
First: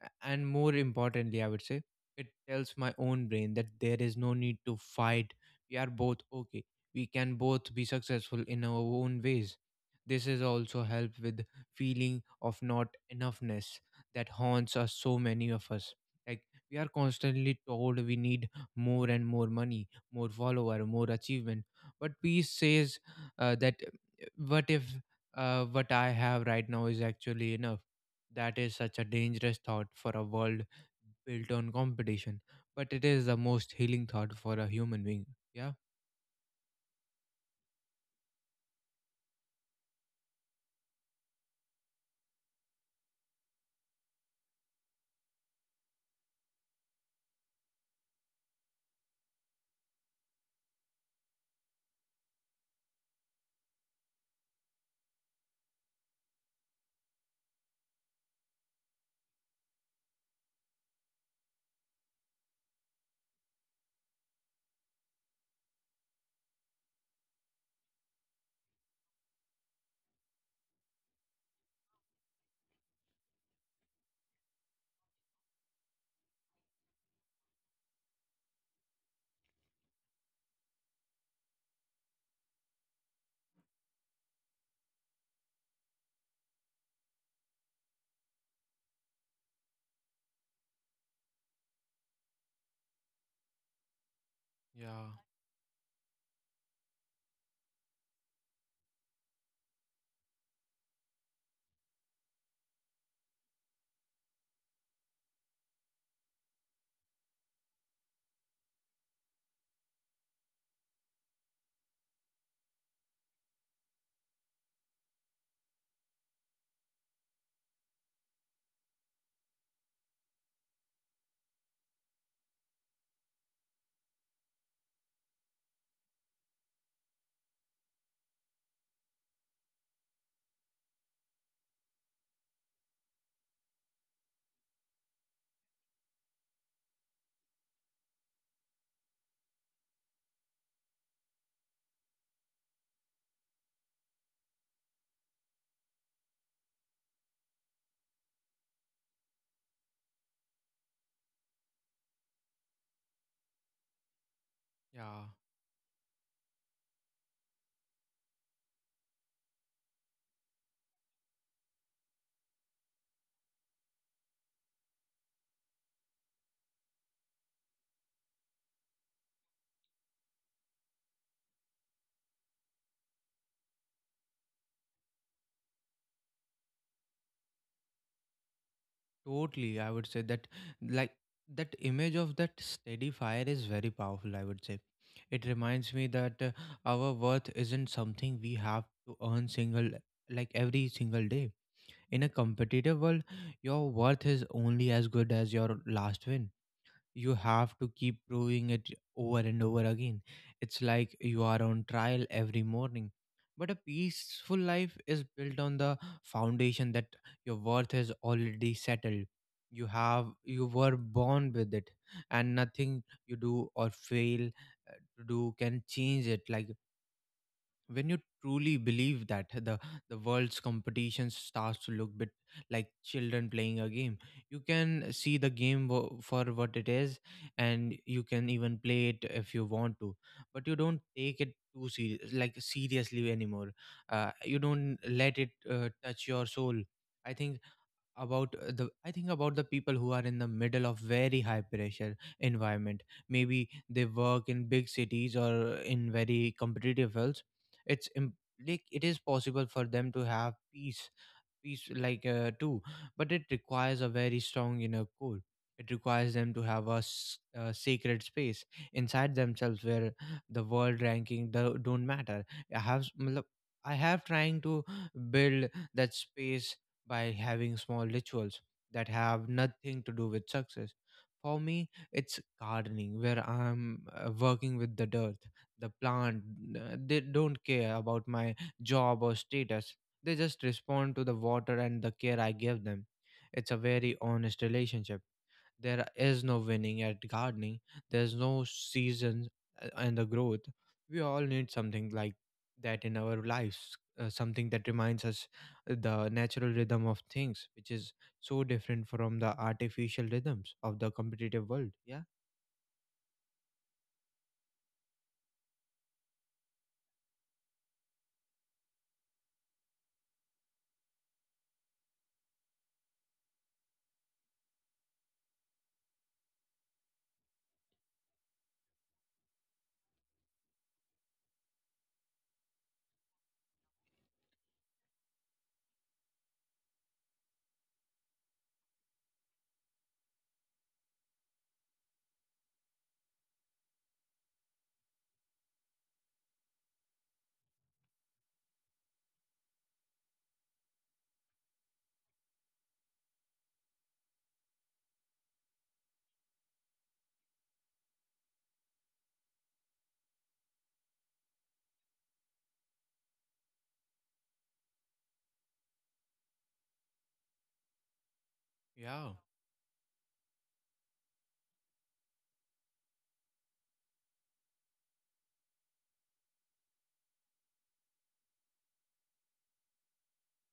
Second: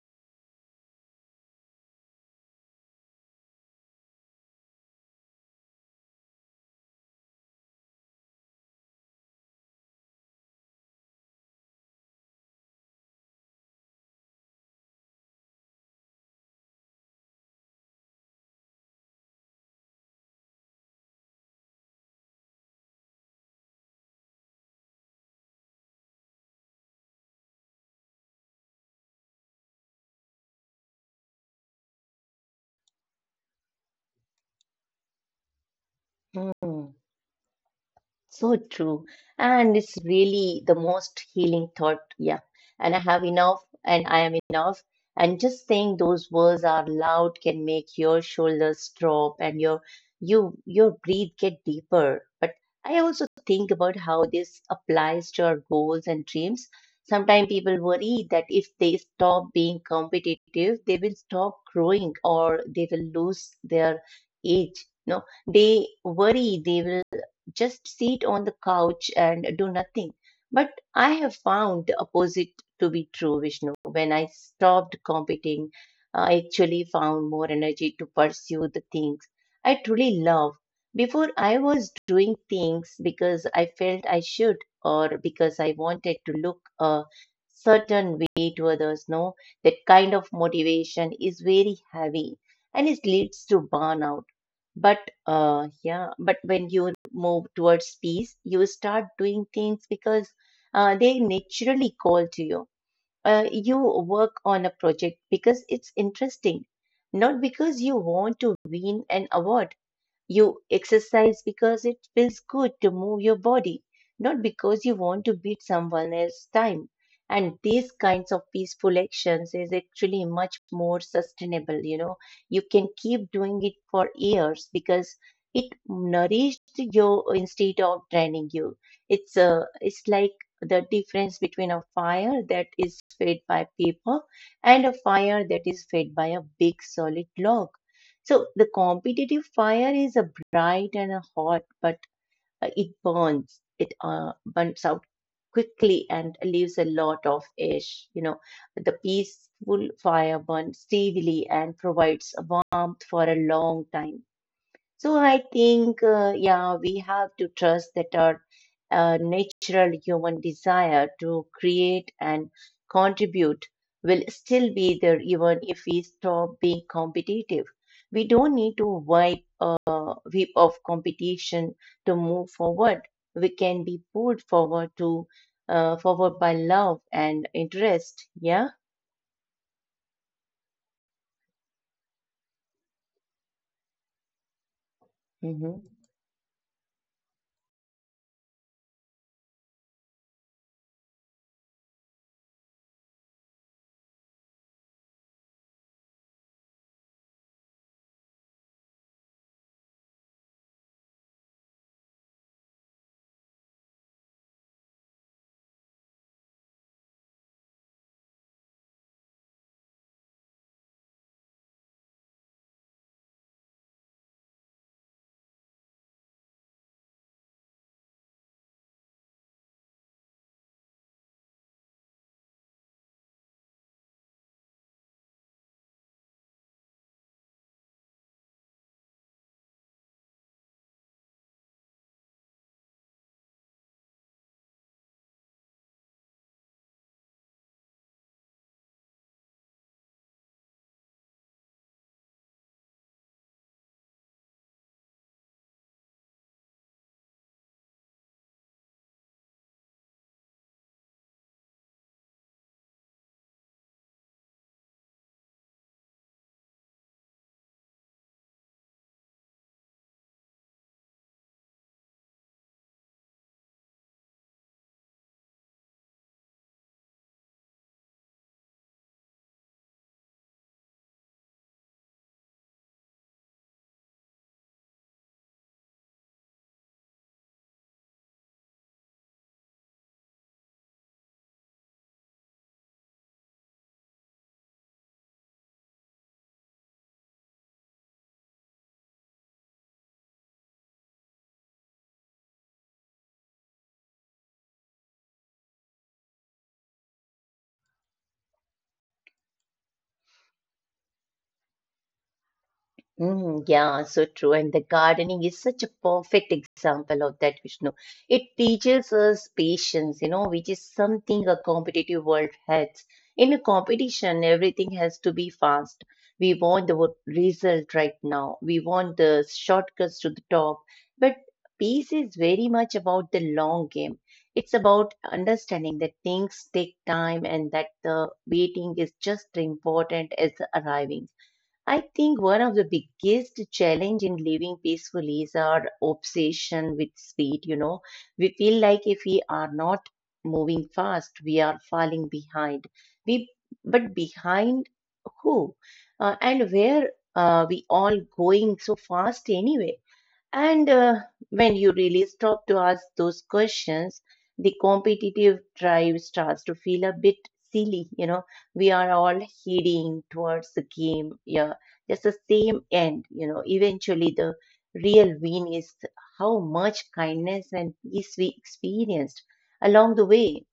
Speaker 1: a- and more importantly, I would say, it tells my own brain that there is no need to fight. We are both okay, we can both be successful in our own ways. This has also helped with feeling of not enoughness that haunts us, so many of us. Like, we are constantly told we need more and more money, more follower, more achievement. But peace says uh, that what if uh, what I have right now is actually enough? That is such a dangerous thought for a world built on competition, but it is the most healing thought for a human being.
Speaker 2: Hmm. So true. And it's really the most healing thought. Yeah. And I have enough, and I am enough. And just saying those words out loud can make your shoulders drop and your you your breathe get deeper. But I also think about how this applies to our goals and dreams. Sometimes people worry that if they stop being competitive, they will stop growing or they will lose their edge. No, they worry they will just sit on the couch and do nothing. But I have found the opposite to be true, Vishnu. When I stopped competing, I actually found more energy to pursue the things I truly love. Before, I was doing things because I felt I should, or because I wanted to look a certain way to others. No, that kind of motivation is very heavy and it leads to burnout. But
Speaker 1: Yeah.
Speaker 2: uh yeah but when you move towards peace, you start doing things because uh, they naturally call to you. Uh, you work on a project because it's interesting, not because you want to win an award. You exercise because it feels good to move your body, not because you want to beat someone else's time. And these kinds of peaceful actions is actually much more sustainable, you know. You can keep doing it for years because it nourished you instead of draining you. It's uh, it's like the difference between a fire that is fed by paper and a fire that is fed by a big solid log. So the competitive fire is a bright and a hot, but uh, it burns. It uh, burns out quickly and leaves a lot of ash. You know, the peaceful fire burns steadily and provides a warmth for a long time. So
Speaker 1: Yeah,
Speaker 2: I think, uh, yeah, we have to trust that our uh, natural human desire to create and contribute will still be there even if we stop being competitive. We don't need to wipe uh, whip off competition to move forward. We can be pulled forward to uh, forward by love and interest. Yeah.
Speaker 1: totally. I would say that, like, that image of that steady fire is very powerful. I would say it reminds me that uh, our worth isn't something we have to earn single, like, every single day. In a competitive world, your worth is only as good as your last win. You have to keep proving it over and over again. It's like you are on trial every morning. But a peaceful life is built on the foundation that your worth is already settled. You have you were born with it, and nothing you do or fail uh, to do can change it. Like, when you truly believe that, the the world's competition starts to look bit like children playing a game. You can see the game wo- for what it is, and you can even play it if you want to, but you don't take it too serious like seriously anymore. Uh, you don't let it uh, touch your soul. i think about uh, the I think about the people who are in the middle of very high pressure environment. Maybe they work in big cities or in very competitive fields. It's im- like It is possible for them to have peace, piece like uh, too, but it requires a very strong inner core. It requires them to have a, s- a sacred space inside themselves where the world ranking do- don't matter. i have s- matlab, I have trying to build that space by having small rituals that have nothing to do with success. For me, it's gardening, where I'm uh, working with the dirt. The plant, uh, they don't care about my job or status. They just respond to the water and the care I give them. It's a very honest relationship. There is no winning at gardening, there's no season uh, and the growth. We all need something like that in our lives, uh, something that reminds us uh, the natural rhythm of things, which is so different from the artificial rhythms of the competitive world. Yeah.
Speaker 2: Mm, yeah, so true. And the gardening is such a perfect example of that, Vishnu. It teaches us patience, you know, which is something a competitive world has. In a competition, everything has to be fast. We want the wo- result right now. We want the shortcuts to the top. But peace is very much about the long game. It's about understanding that things take time and that the waiting is just as important as the arriving. I think one of the biggest challenge in living peacefully is our obsession with speed. You know, we feel like if we are not moving fast, we are falling behind. We, but behind who, uh, and where uh, we all going so fast anyway? And uh, when you really stop to ask those questions, the competitive drive starts to feel a bit silly. You know, we are
Speaker 1: Yeah,
Speaker 2: all heading towards the game. Yeah, just the same end. You know, eventually the real win is how much kindness and peace we experienced along the way.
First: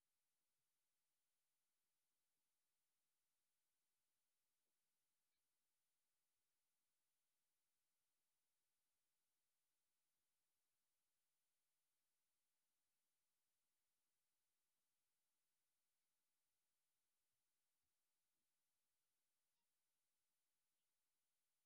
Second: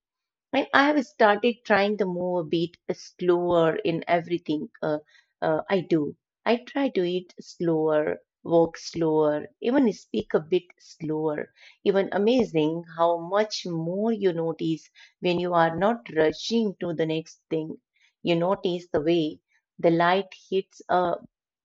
Speaker 2: And I have started trying to move a bit slower in everything uh, uh, I do. I try to eat slower, walk slower, even speak a bit slower. Even amazing how much more you notice when you are not rushing to the next thing. You notice the way the light hits a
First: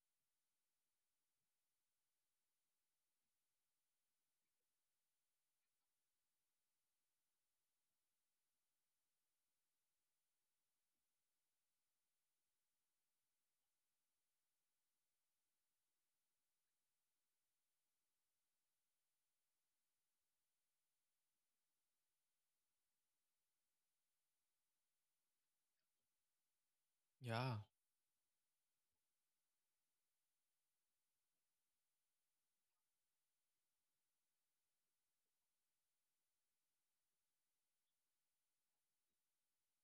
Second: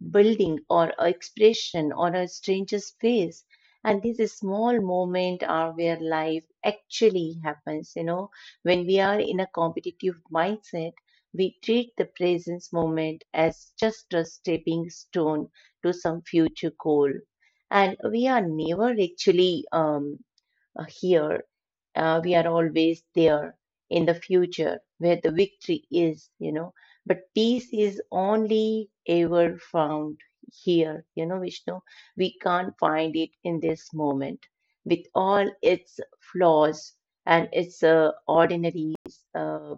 Speaker 2: building or a expression or a stranger's face. And these small moments are where life actually happens, you know When we are in a competitive mindset, we treat the present moment as just a stepping stone to some future goal. And we are never actually um, uh, here. Uh, we are always there in the future where the victory is, you know. But
Speaker 1: yeah.
Speaker 2: peace is only ever found here, you know, Vishnu. We can't find it in this moment with all its flaws and its uh, ordinary, uh,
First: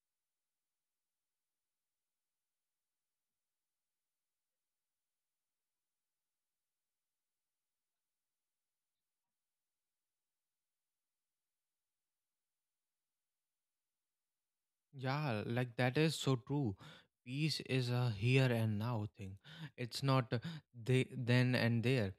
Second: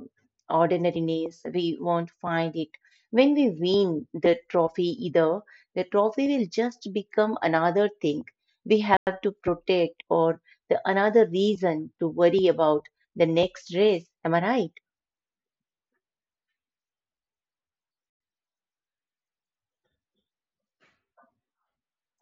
Speaker 2: ordinariness. We won't find it. When we win the trophy, either the trophy will just become another thing we have to protect, or the another reason to worry about the next race. Am I right?
Speaker 1: Yeah, like that is so true. Peace is a here and now thing. It's not uh, they then and there.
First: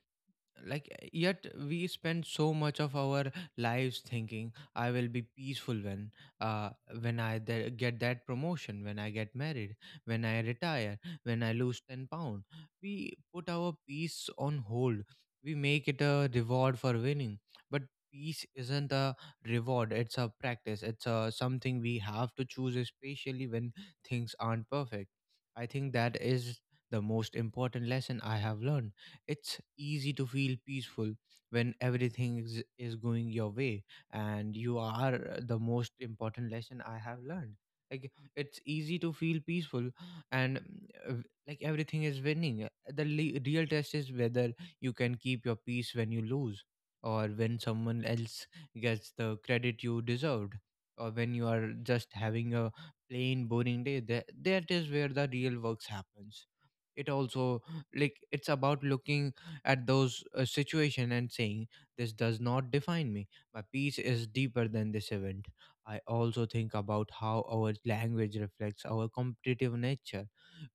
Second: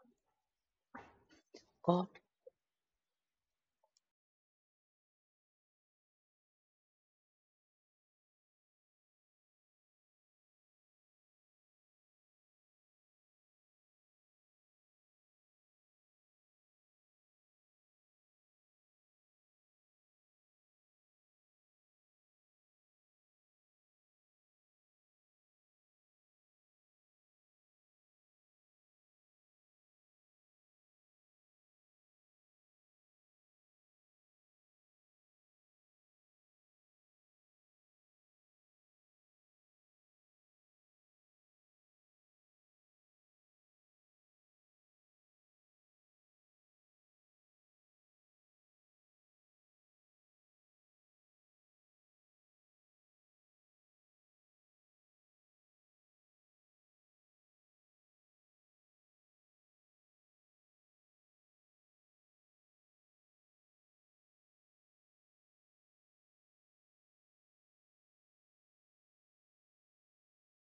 Speaker 1: Like, yet we
Speaker 2: God.
Speaker 1: spend so much of our lives thinking, I will be peaceful when uh when i th- get that promotion, when I get married, when I retire, when I lose ten pound. We put our peace on hold, we make it a reward for winning. But peace isn't a reward, it's a practice, it's a something we have to choose, especially when things aren't perfect. I think that is the most important lesson I have learned. It's easy to feel peaceful when everything is, is going your way, and you are the most important lesson I have learned. Like, it's easy to feel peaceful, and uh, like everything is winning. The le- real test is whether you can keep your peace when you lose, or when someone else gets the credit you deserved, or when you are just having a plain boring day. That that is where the real works happens. It also, like, it's about looking at those uh, situation and saying, this does not define me, my peace is deeper than this event. I also think about how our language reflects our competitive nature.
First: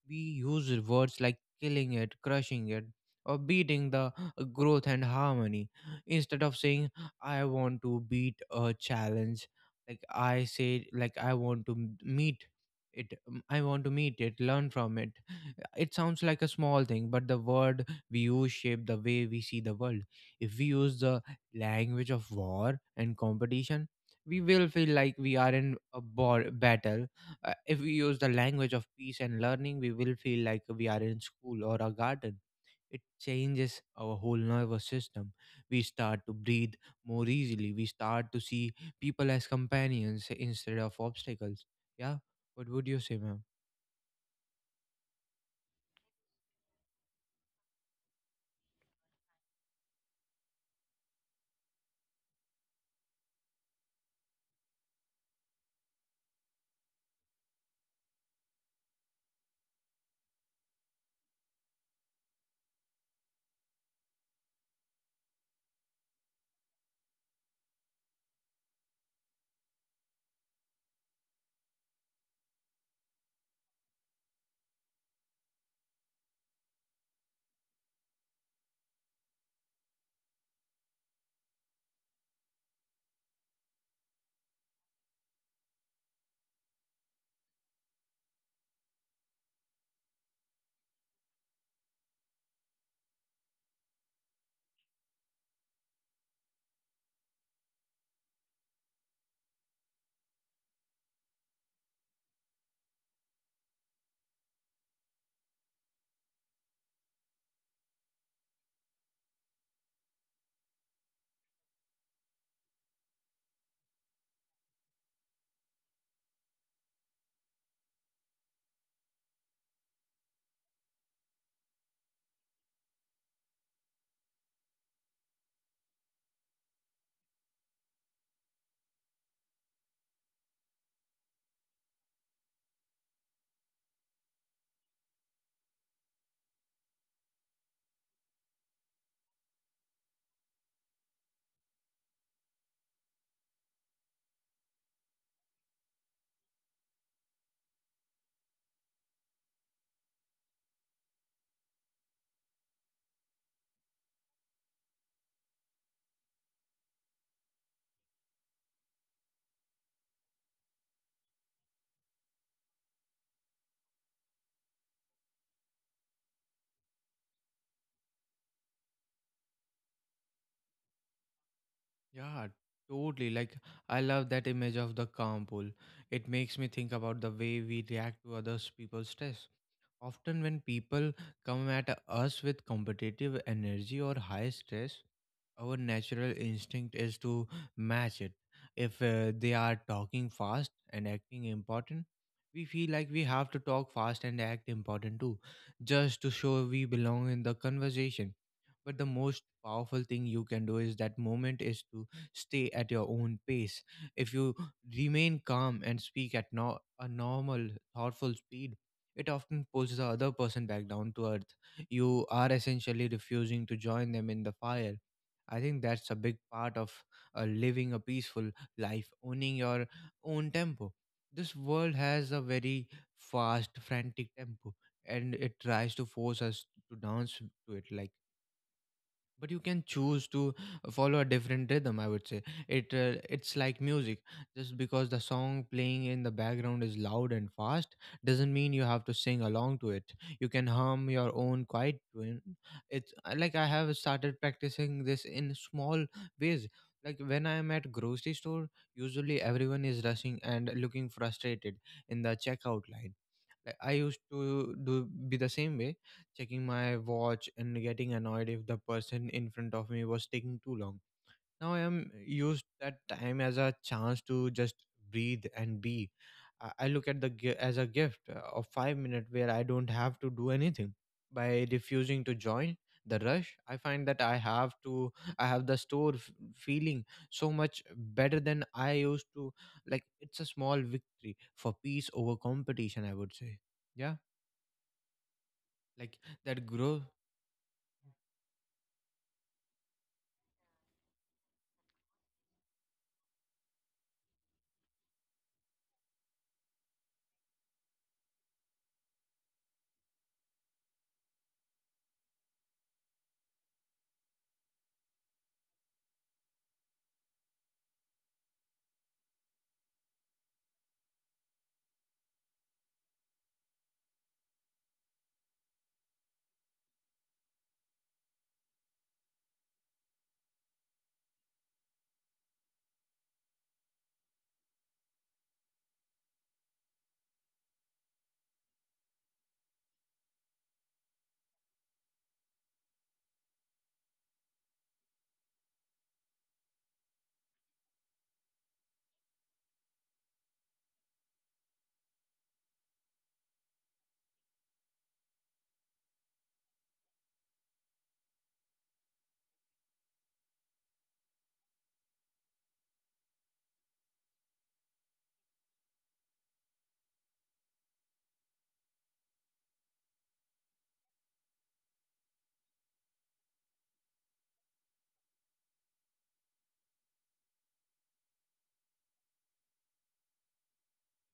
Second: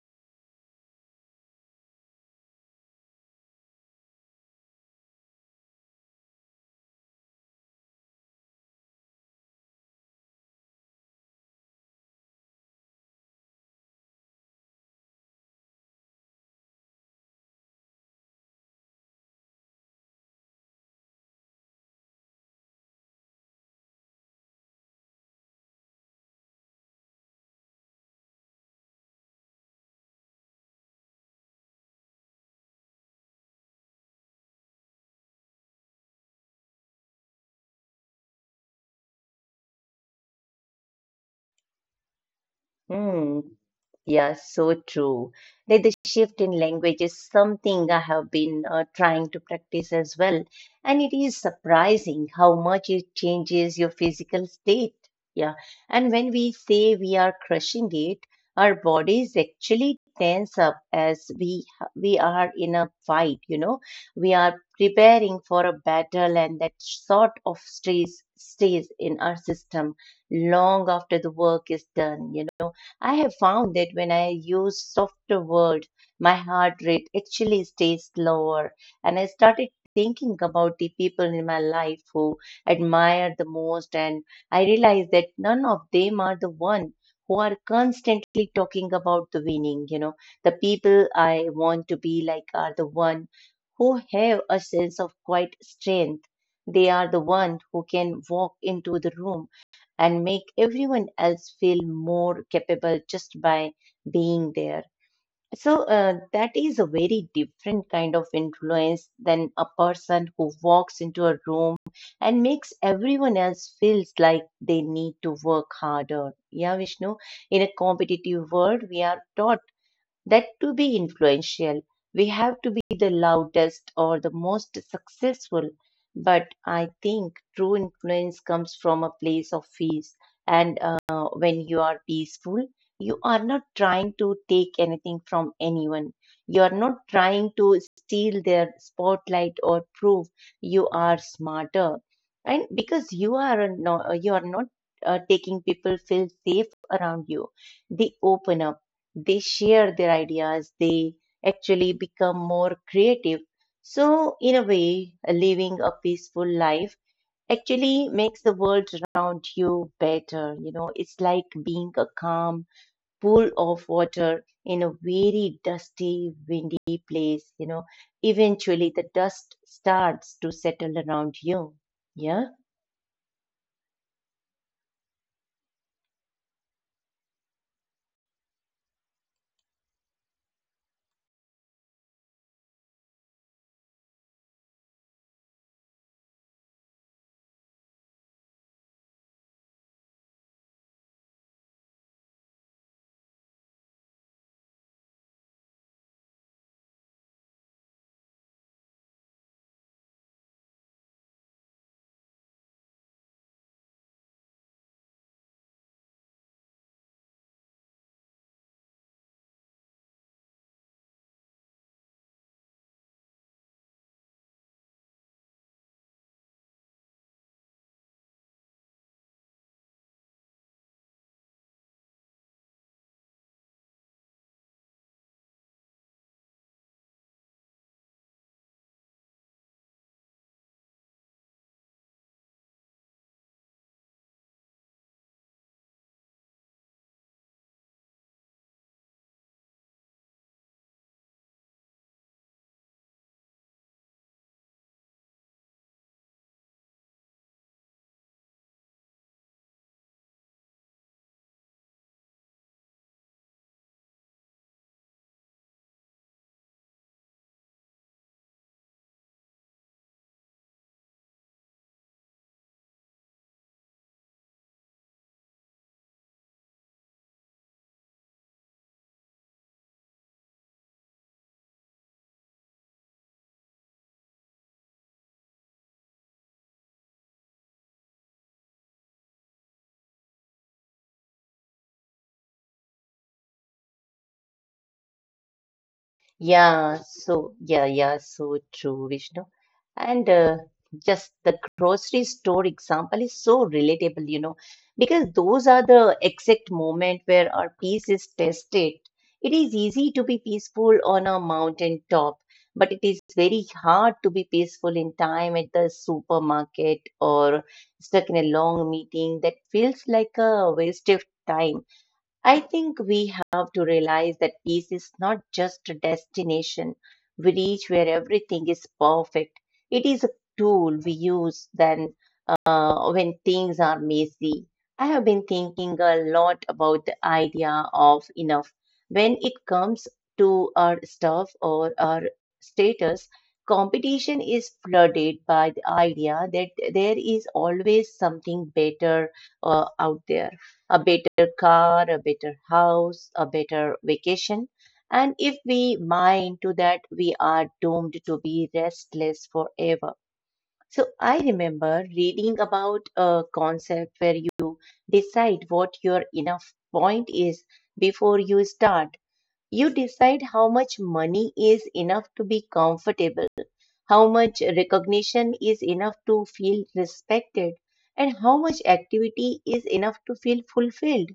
Speaker 1: We use words like killing it, crushing it, or beating the uh, growth and harmony. Instead of saying, I want to beat a challenge, like, I say, like, I want to m- meet it, um, I want to meet it, learn from it. It sounds like a small thing, but the word we use shape the way we see the world. If we use the language of war and competition, we will feel like we are in a ball, battle. Uh, if we use the language of peace and learning, we will feel like we are in school or a garden. It changes our whole nervous system. We start to breathe more easily, we start to see people as companions instead of obstacles. Yeah. What would you say,
Speaker 2: Hmm.
Speaker 1: ma'am?
Speaker 2: Yeah, so true. Like the shift in language is something I have been uh, trying to practice as well. And it is surprising how much it changes your physical state. Yeah. And when we say we are crushing it, our bodies actually tense up as we we are in a fight, you know. We are preparing for a battle and that sort of stress stays in our system long after the work is done, you know. I have found that when I use softer word, my heart rate actually stays lower. And I started thinking about the people in my life who admire the most, and I realized that none of them are the one who are constantly talking about the winning. You know, the people I want to be like are the one who have a sense of quiet strength. They are the one who can walk into the room and make everyone else feel more capable just by being there. So, uh, that is a very different kind of influence than a person who walks into a room and makes everyone else feels like they need to work harder. Yeah, Vishnu, in a competitive world, we are taught that to be influential, we have to be the loudest or the most successful. But I think true influence comes from a place of peace. And uh, when you are peaceful, you are not trying to take anything from anyone. You are not trying to steal their spotlight or prove you are smarter. And because you are no, you are not uh, taking, people feel safe around you. They open up, they share their ideas, they actually become more creative. So, in a way, living a peaceful life actually makes the world around you better. You know, it's like being a calm pool of water in a very dusty, windy place. You know, eventually the dust starts to settle around you.
Speaker 1: Yeah,
Speaker 2: Yeah.
Speaker 1: totally. Like, I love that image of the calm pool. It makes me think about the way we react to others people's stress. Often, when people come at us with competitive energy or high stress, our natural instinct is to match it. If uh, they are talking fast and acting important, we feel like we have to talk fast and act important too, just to show we belong in the conversation. But the most powerful thing you can do is that moment is to stay at your own pace. If you remain calm and speak at no- a normal, thoughtful speed, it often pulls the other person back down to earth. You are essentially refusing to join them in the fire. I think that's a big part of uh, living a peaceful life, owning your own tempo. This world has a very fast, frantic tempo, and it tries to force us to dance to it. Like, but you can choose to follow a different rhythm, I would say. It uh, it's like music. Just because the song playing in the background is loud and fast doesn't mean you have to sing along to it. You can hum your own quiet tune. It's uh, like I have started practicing this in small ways. Like, when I am at grocery store, usually everyone is rushing and looking frustrated in the checkout line. Like, I used to do be the same way, checking my watch and getting annoyed if the person in front of me was taking too long. Now I am used that time as a chance to just breathe and be. I I look at the gi- as a gift uh, of five minutes where I don't have to do anything. By refusing to join the rush, I find that i have to i have the store f- feeling so much better than I used to. Like, it's a small victory for peace over competition, I would say. Yeah. Like, that
Speaker 2: Yeah,
Speaker 1: growth.
Speaker 2: so yeah, yeah, so true, Vishnu. And uh, just the grocery store example is so relatable, you know, because those are the exact moment where our peace is tested. It is easy to be peaceful on a mountain top, but it is very hard to be peaceful in time at the supermarket or stuck in a long meeting that feels like a waste of time. I think we have to realize that peace is not just a destination we reach where everything is perfect. It is a tool we use then uh, when things are messy. I have been thinking a lot about the idea of enough. When it comes to our stuff or our status, competition is flooded by the idea that there is always something better uh, out there: a better car, a better house, a better vacation. And if we mine to that, we are doomed to be restless forever. So I remember reading about a concept where you decide what your enough point is before you start. You decide how much money is enough to be comfortable, how much recognition is enough to feel respected, and how much activity is enough to feel fulfilled.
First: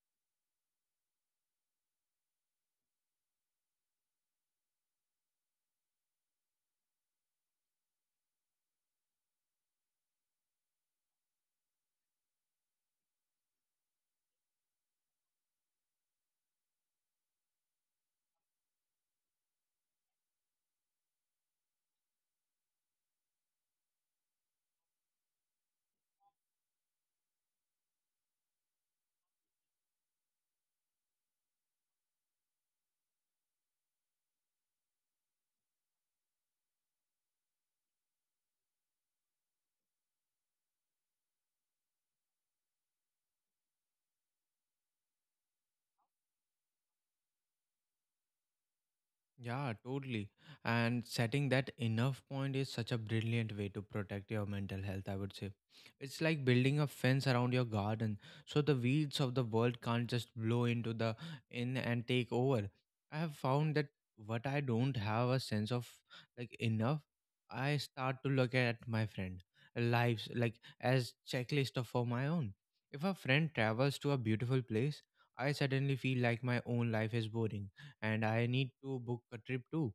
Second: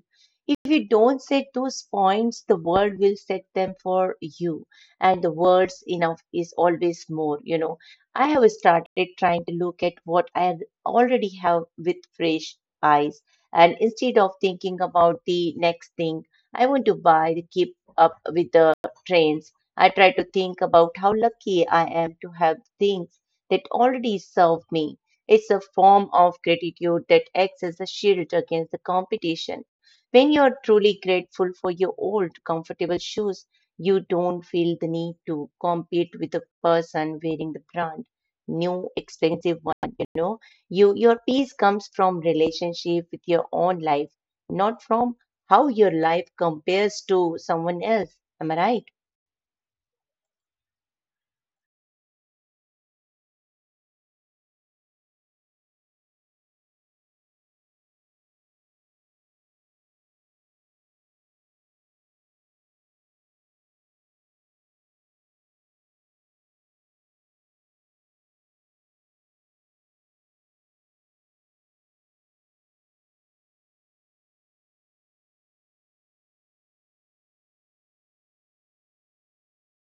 Speaker 2: If you don't set those points, the world will set them for you, and the words enough is always more. You know, I have started trying to look at what I already have with fresh eyes, and instead of thinking about the next thing I want to buy to keep up with the trends, I try to think about how lucky I am to have things that already serve me. It's a form of gratitude that acts as a shield against the competition. When you're truly grateful for your old, comfortable shoes, you don't feel the need to compete with the person wearing the brand new, expensive one. You know, you your peace comes from relationship with your own life, not from how your life compares to someone else. Am I right?
Speaker 1: Yeah, totally. And setting that enough point is such a brilliant way to protect your mental health, I would say. It's like building a fence around your garden so the weeds of the world can't just blow into the in and take over. I have found that what I don't have a sense of like enough, I start to look at my friend lives like as checklist of for my own. If a friend travels to a beautiful place, I suddenly feel like my own life is boring and I need to book a trip too.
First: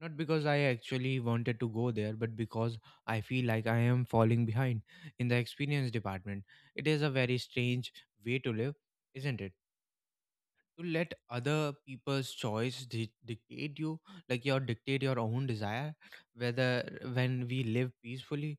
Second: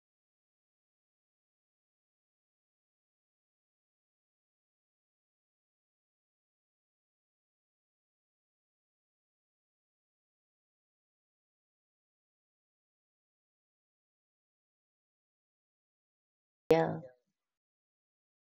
Speaker 1: Not because I actually wanted to go there, but because I feel like I am falling behind in the experience department. It is a very strange way to live, isn't it? To let other people's choice di- dictate you like your dictate your own desire whether
Speaker 2: Yeah.
Speaker 1: when we live peacefully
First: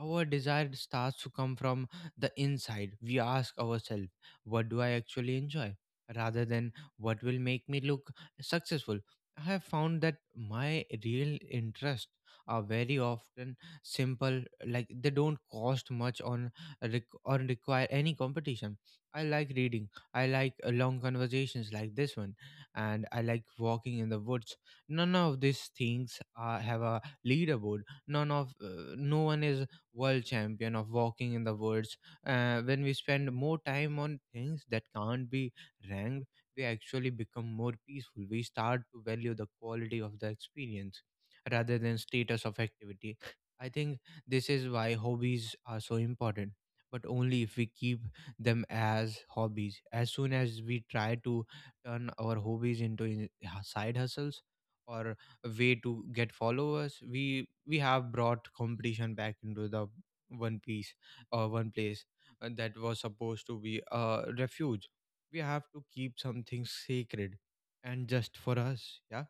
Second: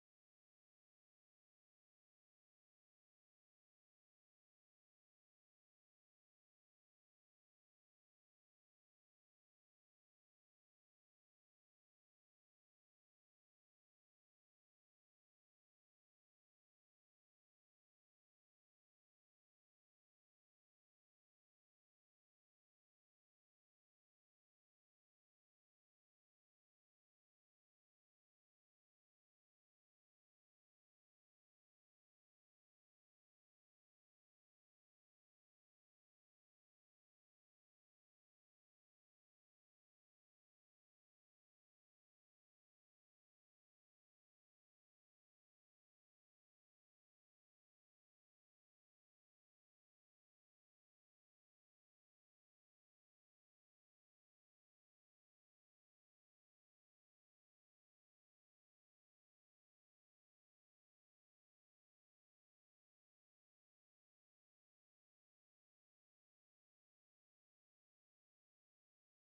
Speaker 1: our desire starts to come from the inside. We ask ourselves, what do I actually enjoy rather than what will make me look successful? I have found that my real interests are very often simple, like they don't cost much on rec- or require any competition. I like reading, I like uh, long conversations like this one, and I like walking in the woods. None of these things uh, have a leaderboard. None of uh, No one is world champion of walking in the woods. Uh, when we spend more time on things that can't be ranked, we actually become more peaceful. We start to value the quality of the experience rather than status of activity. I think this is why hobbies are so important, but only if we keep them as hobbies. As soon as we try to turn our hobbies into in- h- side hustles or a way to get followers, we we have brought competition back into the one piece or one place uh, that was supposed to be a refuge. We have to keep something sacred and just for us, yeah.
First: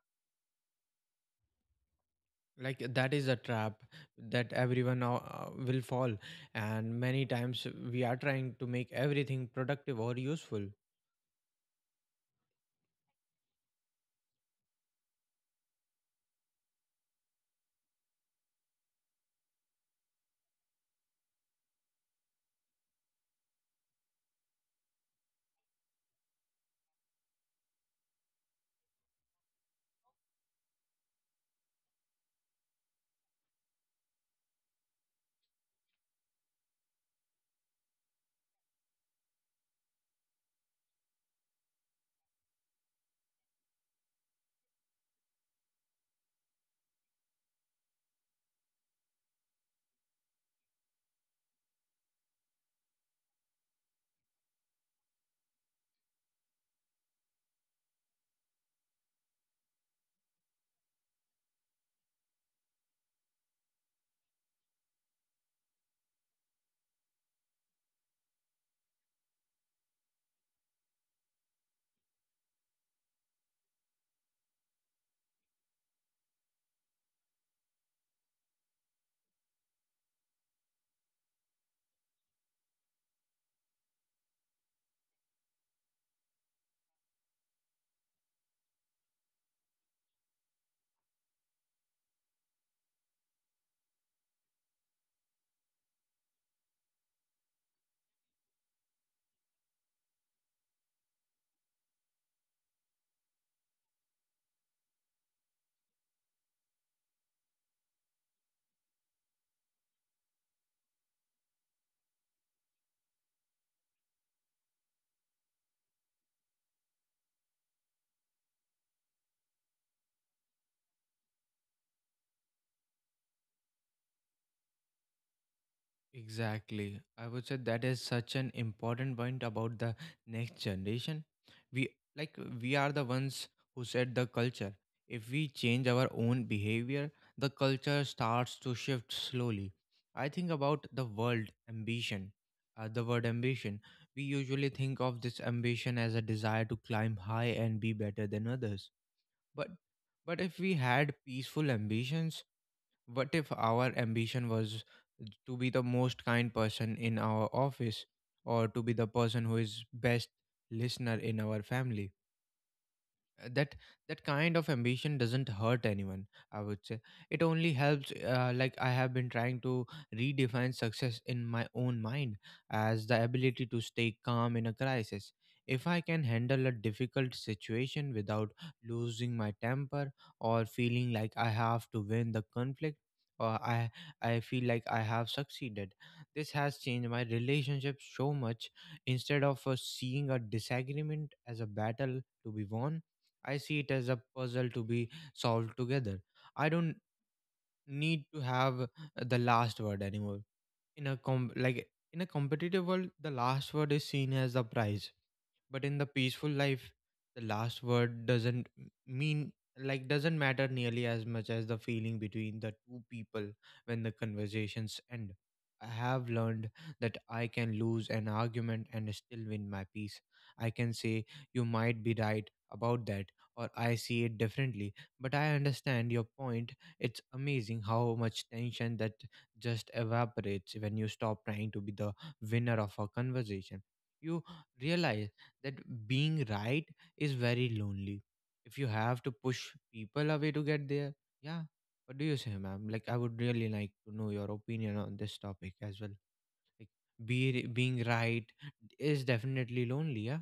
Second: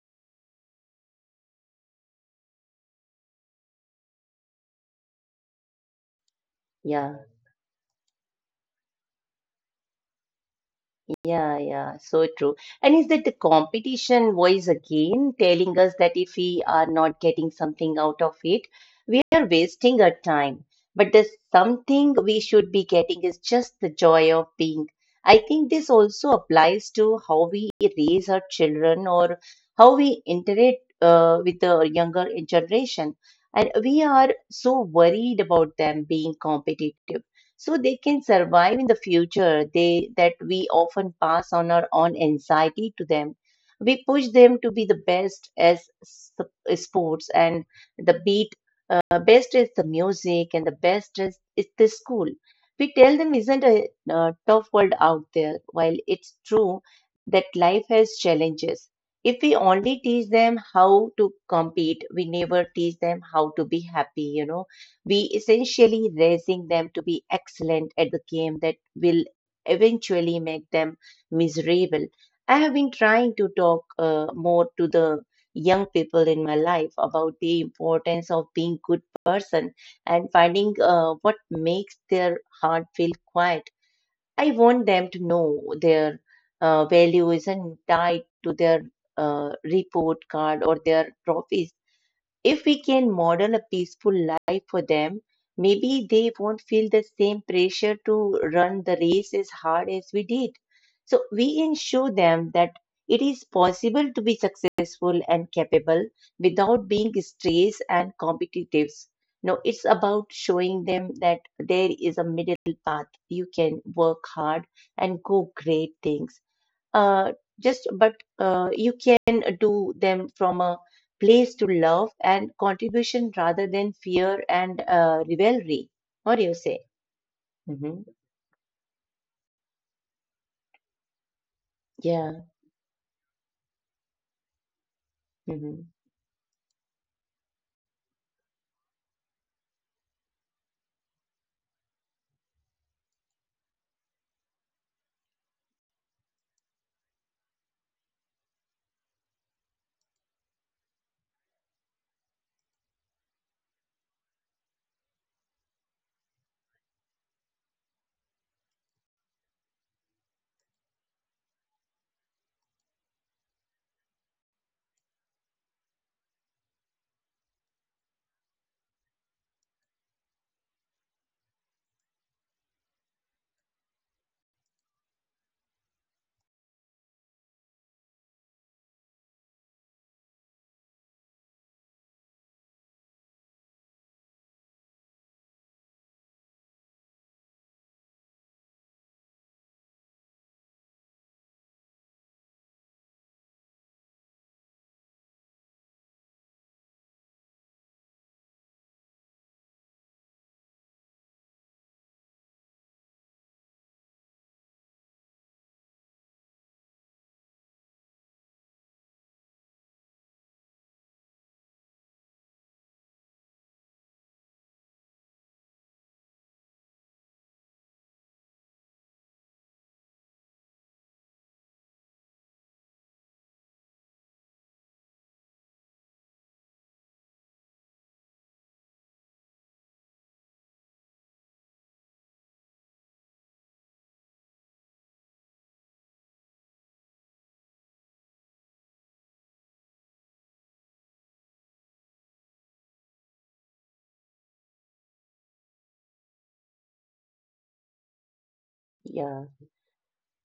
Speaker 1: Like that is a trap that everyone now uh, will fall, and
Speaker 2: Yeah,
Speaker 1: many times we are trying to make everything productive or useful.
Speaker 2: yeah, yeah, so true. And is that the competition voice again telling us that if we are not getting something out of it, we are wasting our time. But the something we should be getting is just the joy of being. I think this also applies to how we raise our children or how we interact uh, with the younger generation. And we are so worried about them being competitive, so they can survive in the future they that we often pass on our own anxiety to them. We push them to be the best as s- sports, and the beat uh, best is the music, and the best is, is the school. We tell them isn't a uh, tough world out there, while it's true that life has challenges. If we only teach them how to compete, we never teach them how to be happy, you know. We essentially raising them to be excellent at the game that will eventually make them miserable. I have been trying to talk uh, more to the young people in my life about the importance of being good person and finding uh, what makes their heart feel quiet. I want them to know their uh, value isn't tied to their uh, report card or their trophies. If we can model a peaceful life for them, maybe they won't feel the same pressure to run the race as hard as we did. So we can show them that it is possible to be successful and capable without being stressed and competitive. No, it's about showing them that there is a middle path. You can work hard and go great things uh, just but uh, you can do them from a place to love and contribution rather than fear and uh, rivalry. What do you say?
Speaker 1: Exactly. I would say that is
Speaker 2: Hmm.
Speaker 1: such an important point about the next generation. We like
Speaker 2: Yeah.
Speaker 1: we are the ones who set the culture. If we
Speaker 2: Hmm.
Speaker 1: change our own behavior, the culture starts to shift slowly. I think about the word ambition. Uh, the word ambition. We usually think of this ambition as a desire to climb high and be better than others. But but if we had peaceful ambitions, what if our ambition was to be the most kind person in our office, or to be the person who is best listener in our family? Uh, that that kind of ambition doesn't hurt anyone, I would say. It only helps, uh, like I have been trying to redefine success in my own mind as the ability to stay calm in a crisis. If I can handle a difficult situation without losing my temper or feeling like I have to win the conflict, or I I feel like I have succeeded. This has changed my relationship so much. Instead of uh, seeing a disagreement as a battle to be won, I see it as a puzzle to be solved together. I don't need to have the last word anymore. In a com- like in a competitive world, the last word is seen as the prize, but in the peaceful life, the last word doesn't m- mean like doesn't matter nearly as much as the feeling between the two people when the conversations end. I have learned that I can lose an argument and still win my peace. I can say you might be right about that, or I see it differently, but I understand your point. It's amazing how much tension that just evaporates when you stop trying to be the winner of a conversation. You realize that being right is very lonely if you have to push people away to get there. Yeah. What do you say, ma'am? Like I would really like to know your opinion on this topic as well. Like be, being right is
Speaker 2: Yeah.
Speaker 1: definitely lonely, yeah.